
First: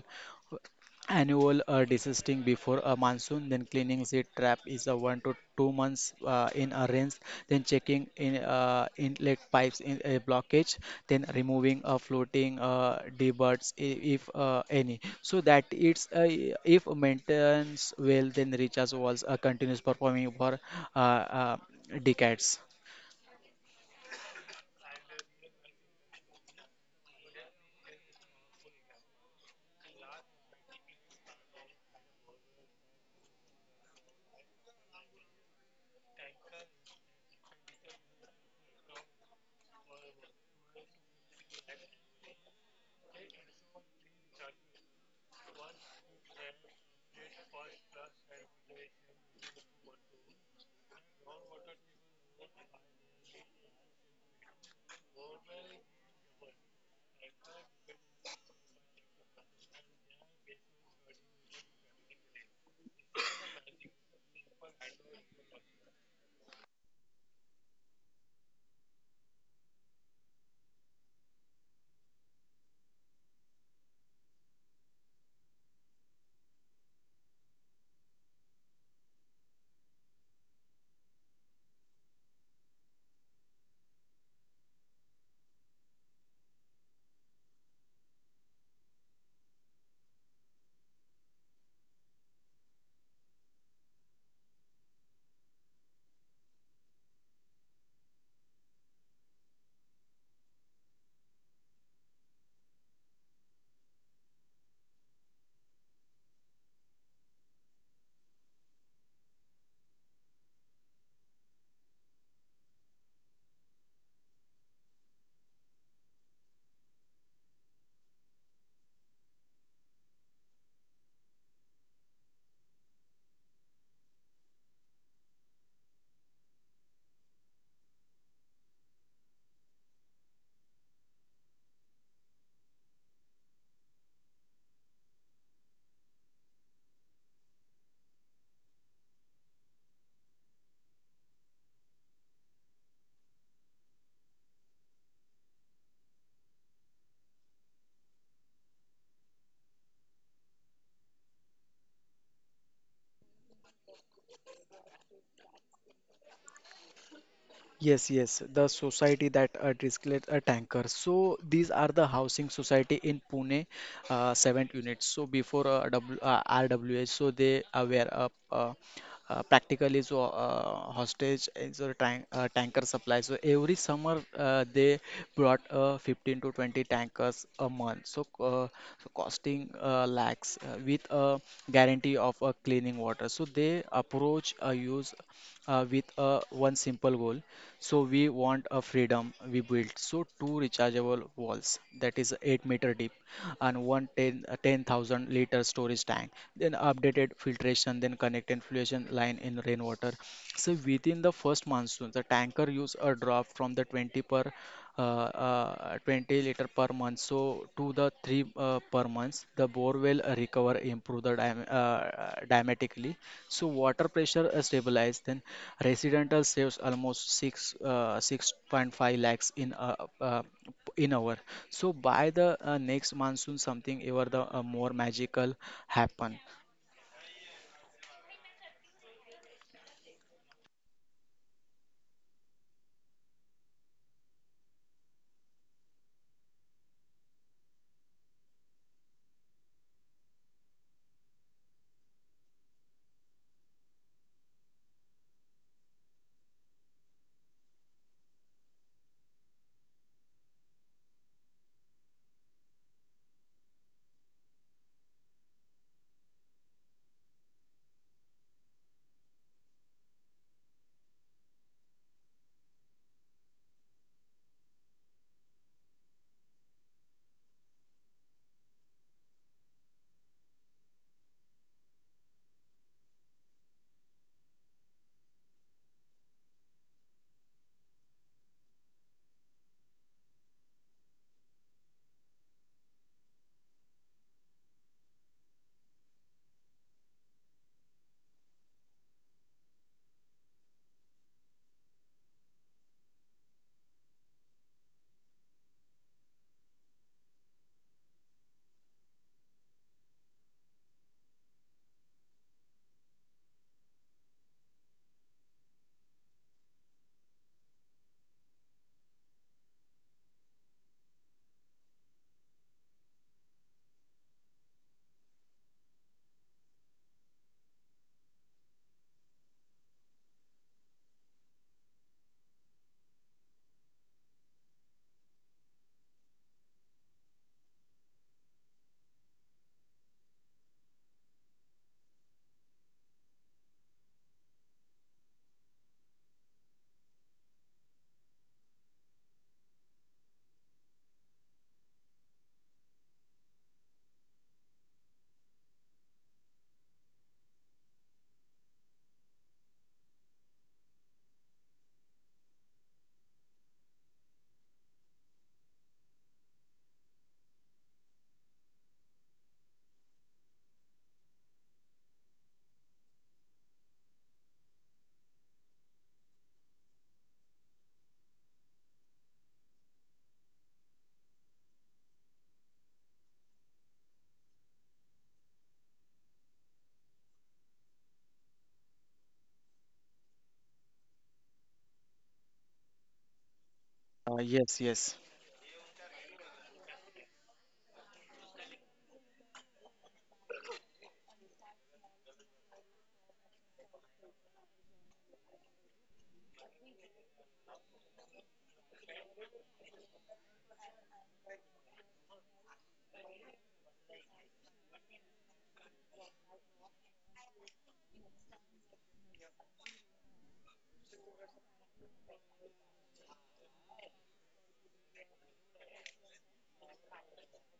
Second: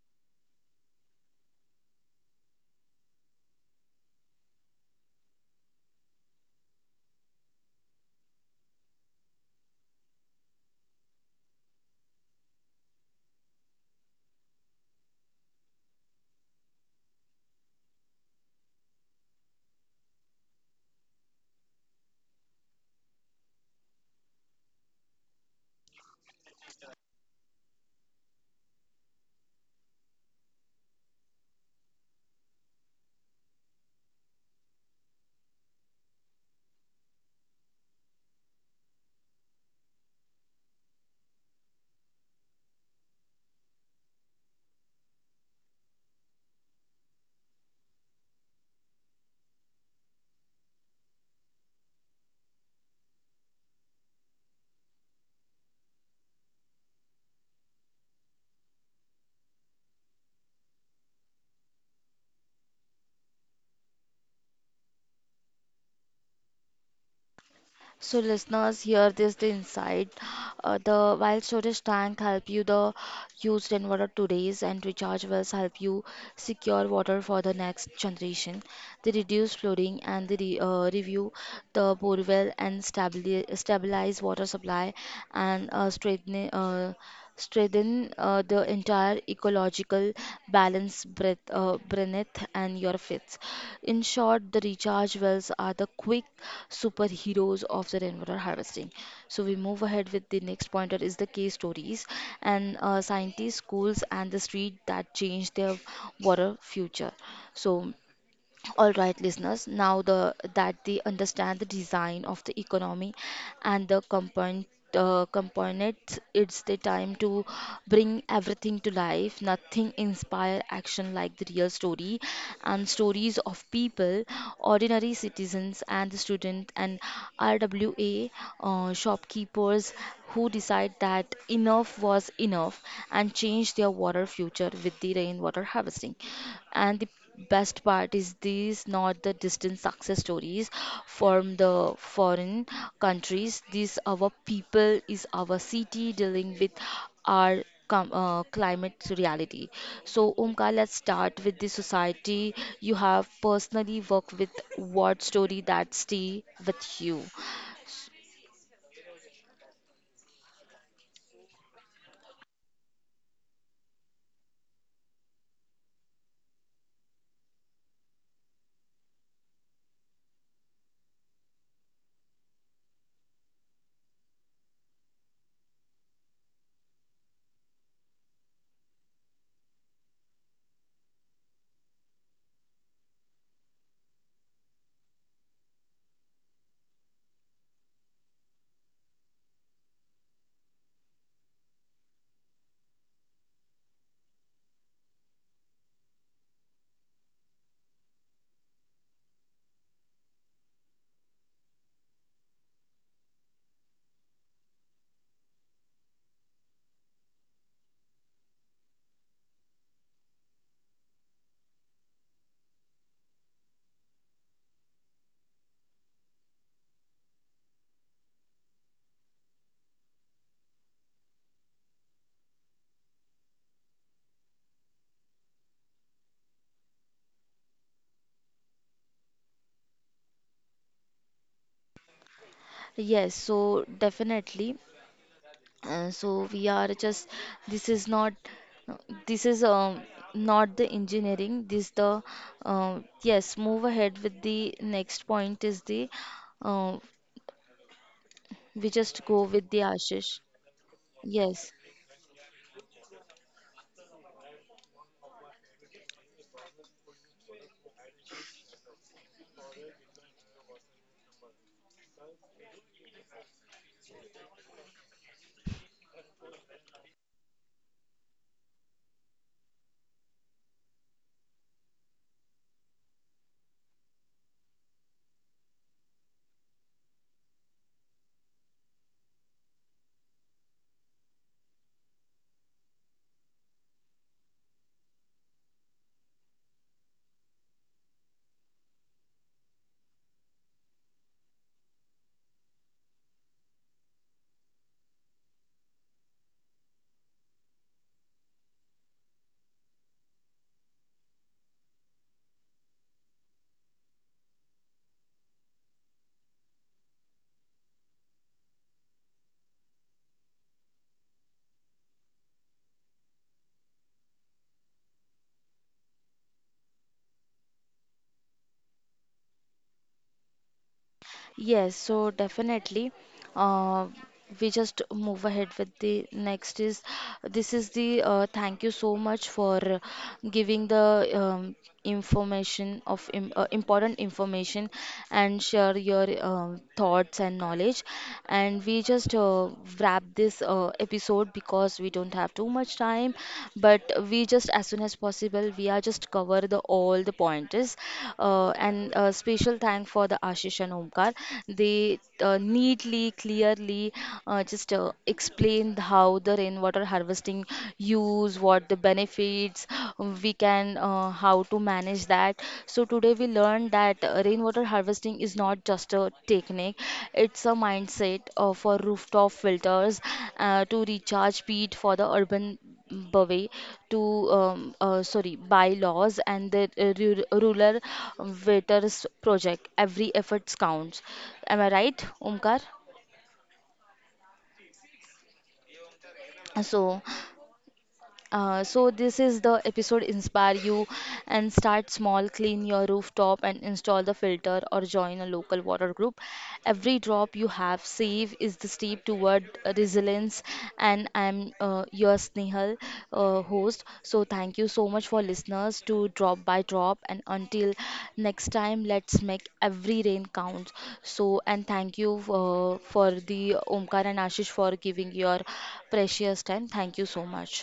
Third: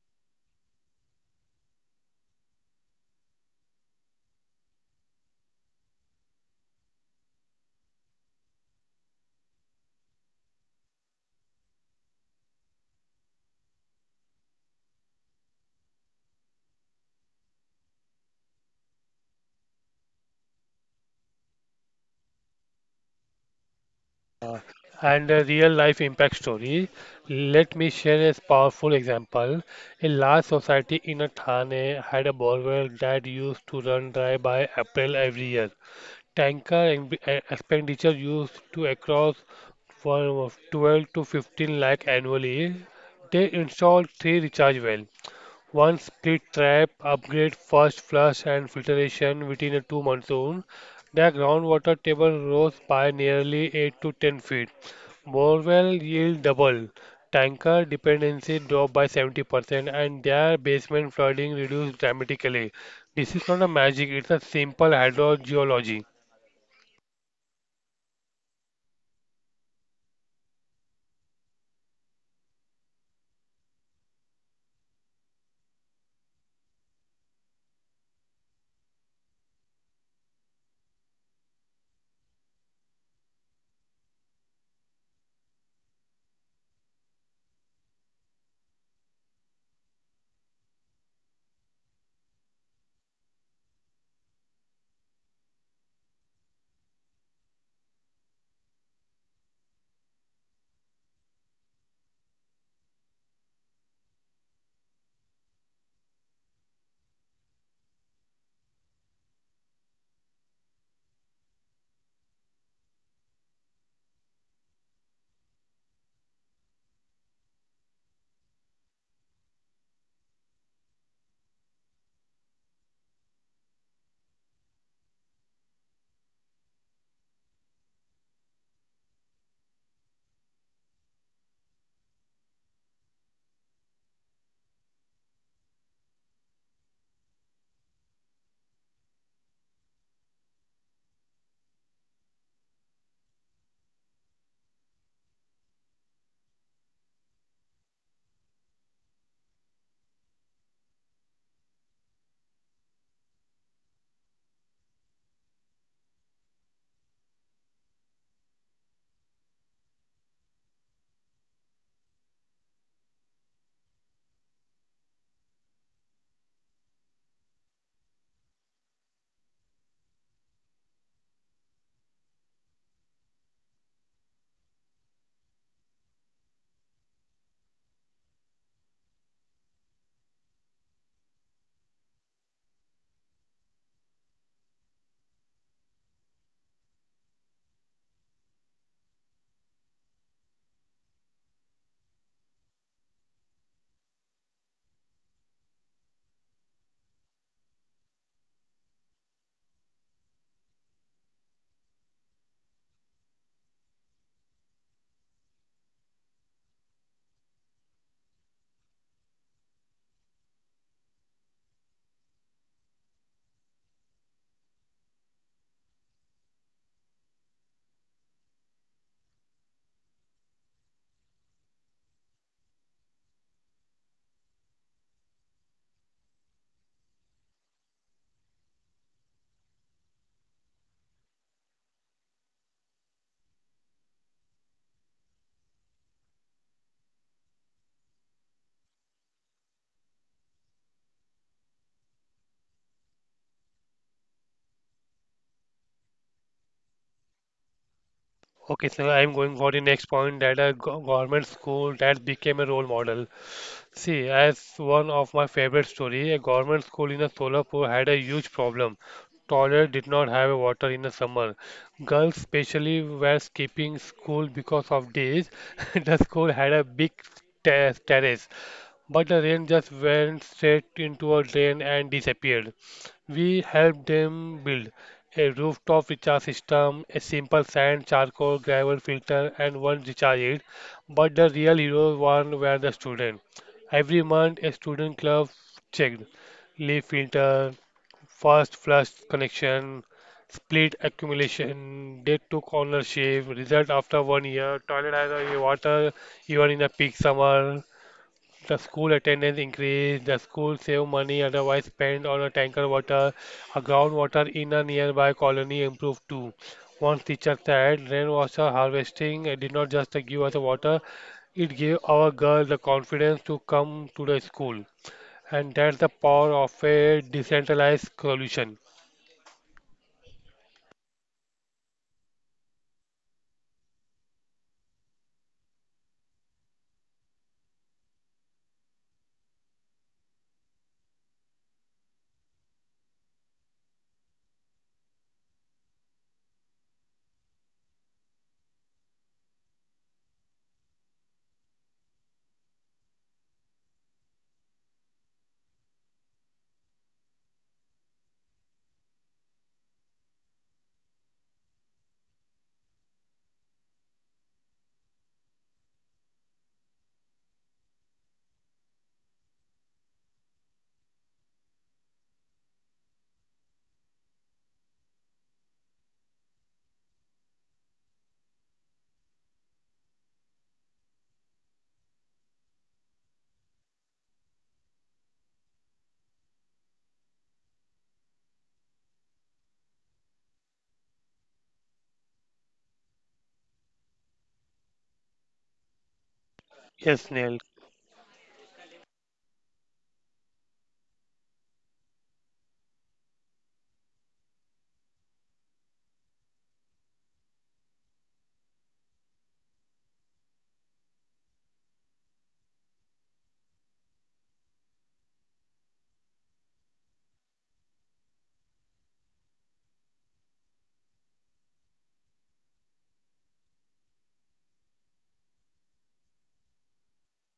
Annual uh, desisting before a monsoon, then cleaning seed trap is a one to two months uh, in a rinse, then checking in uh, inlet pipes in a blockage, then removing a floating uh, debuds i- if uh, any. So that it's uh, if maintenance well, then recharge walls are continuous performing for uh, uh, decades. And a real life impact story. Let me share a powerful example. A large society in a Thane had a borewell that used to run dry by April every year. Tanker and- eh, expenditure used to across from twelve to fifteen lakh annually. They installed three recharge wells, one split trap upgrade, first flush and filtration. Within a two monsoon, the groundwater table rose by nearly eight to ten feet. Borewell yield double. Tanker dependency dropped by seventy percent and their basement flooding reduced dramatically. This is not a magic, it's a simple hydrogeology. So listeners, here this the insight. Uh, the wild storage tank help you the use rain water today's and recharge wells help you secure water for the next generation. They reduce flooding and they re, uh, review the bore well and stabili stabilize water supply and uh, strengthen uh, strengthen uh, the entire ecological balance breath uh, breath and your fits in short the recharge wells are the quick superheroes of the rainwater harvesting. So we move ahead with the next pointer is the case stories and uh, scientists, schools, and the street that changed their water future. So all right, listeners, now the, that they understand the design of the economy and the component, uh, components, it's the time to bring everything to life. Nothing inspire action like the real story and stories of people, ordinary citizens and the student and R W A uh, shopkeepers who decide that enough was enough and change their water future with the rainwater harvesting and the best part is these not the distant success stories from the foreign countries these our people is our city dealing with our com- uh, climate reality. So Omkar, let's start with the society you have personally worked with. What story that stay with you? Yes, yes, the society that uh, disclaimed a tanker. So these are the housing society in Pune, uh, seven units. So before uh, w, uh, R W H, so they uh, were uh, uh, uh, practically so uh, hostage is a tank, uh, tanker supply. So every summer uh, they brought uh, fifteen to twenty tankers a month. So, uh, so costing uh, lakhs uh, with a guarantee of uh, cleaning water. So they approach uh, use uh, with uh, one simple goal, so we want a freedom. We built so two rechargeable walls that is eight meter deep and one ten ten thousand liter storage tank. Then updated filtration, then connect infiltration line in rainwater. So within the first monsoon, the tanker use a drop from the twenty per uh, uh, twenty liter per month so to the three uh, per month, the bore will recover improve the dam uh, dramatically, so water pressure uh, stabilized, then residential saves almost six uh, six point five lakhs in uh, uh, in hour. So by the uh, next monsoon something ever the uh, more magical happen. Yes, so definitely. Uh, so we are just this is not this is um, not the engineering this the uh, yes move ahead with the next point is the uh, we Okay, so just go I'm going with the for the next Ashish. point that a go- government Yes. school that became a role model. See, as one of my favorite story, a government school in a Solapur had a huge problem. Toilet did not have water in the summer. Girls especially were skipping school because of this. The school had a big ter- terrace, but the rain just went straight into a drain and disappeared. We helped them build a rooftop recharge system, a simple sand, charcoal, gravel filter, and one recharge aid. But the real heroes one were the students. Every month, a student club checked leaf filter, first flush connection, split accumulation. They took ownership. Result after one year. Toilet has a water even in the peak summer. The school attendance increased, the school saved money otherwise spent on a tanker water. A groundwater in a nearby colony improved too. Once teacher said, "Rainwater harvesting uh, did not just uh, give us water, it gave our girls the confidence to come to the school." And that's the power of a decentralized solution. Yes, so definitely, uh, we just move ahead with the next is this is the uh, thank you so much for giving the um, information of im uh, important information and share your um thoughts and knowledge. And we just uh, wrap this uh, episode because we don't have too much time but we just as soon as possible we are just cover the all the pointers uh, and uh, special thank for the Ashish and Omkar. They uh, neatly clearly uh, just uh, explained how the rainwater harvesting use what the benefits we can uh, how to manage that. So today we learned that uh, rainwater harvesting is not just a technique, it's a mindset uh, for rooftop filters uh, to recharge peat for the urban Bhave to um, uh, sorry bylaws and the uh, ru- rural waiters project. Every effort counts. Am I right, Omkar? Uh, yes yes So, Yes, Neil. Uh, so this is the episode inspire you and start small clean your rooftop and install the filter or join a local water group. Every drop you have save is the step toward resilience. And I'm uh, your Snehal, uh, host. So thank you so much for listeners to drop by drop and until next time let's make every rain count. So and thank you uh, for the Omkar and Ashish for giving your precious time. Thank you so much.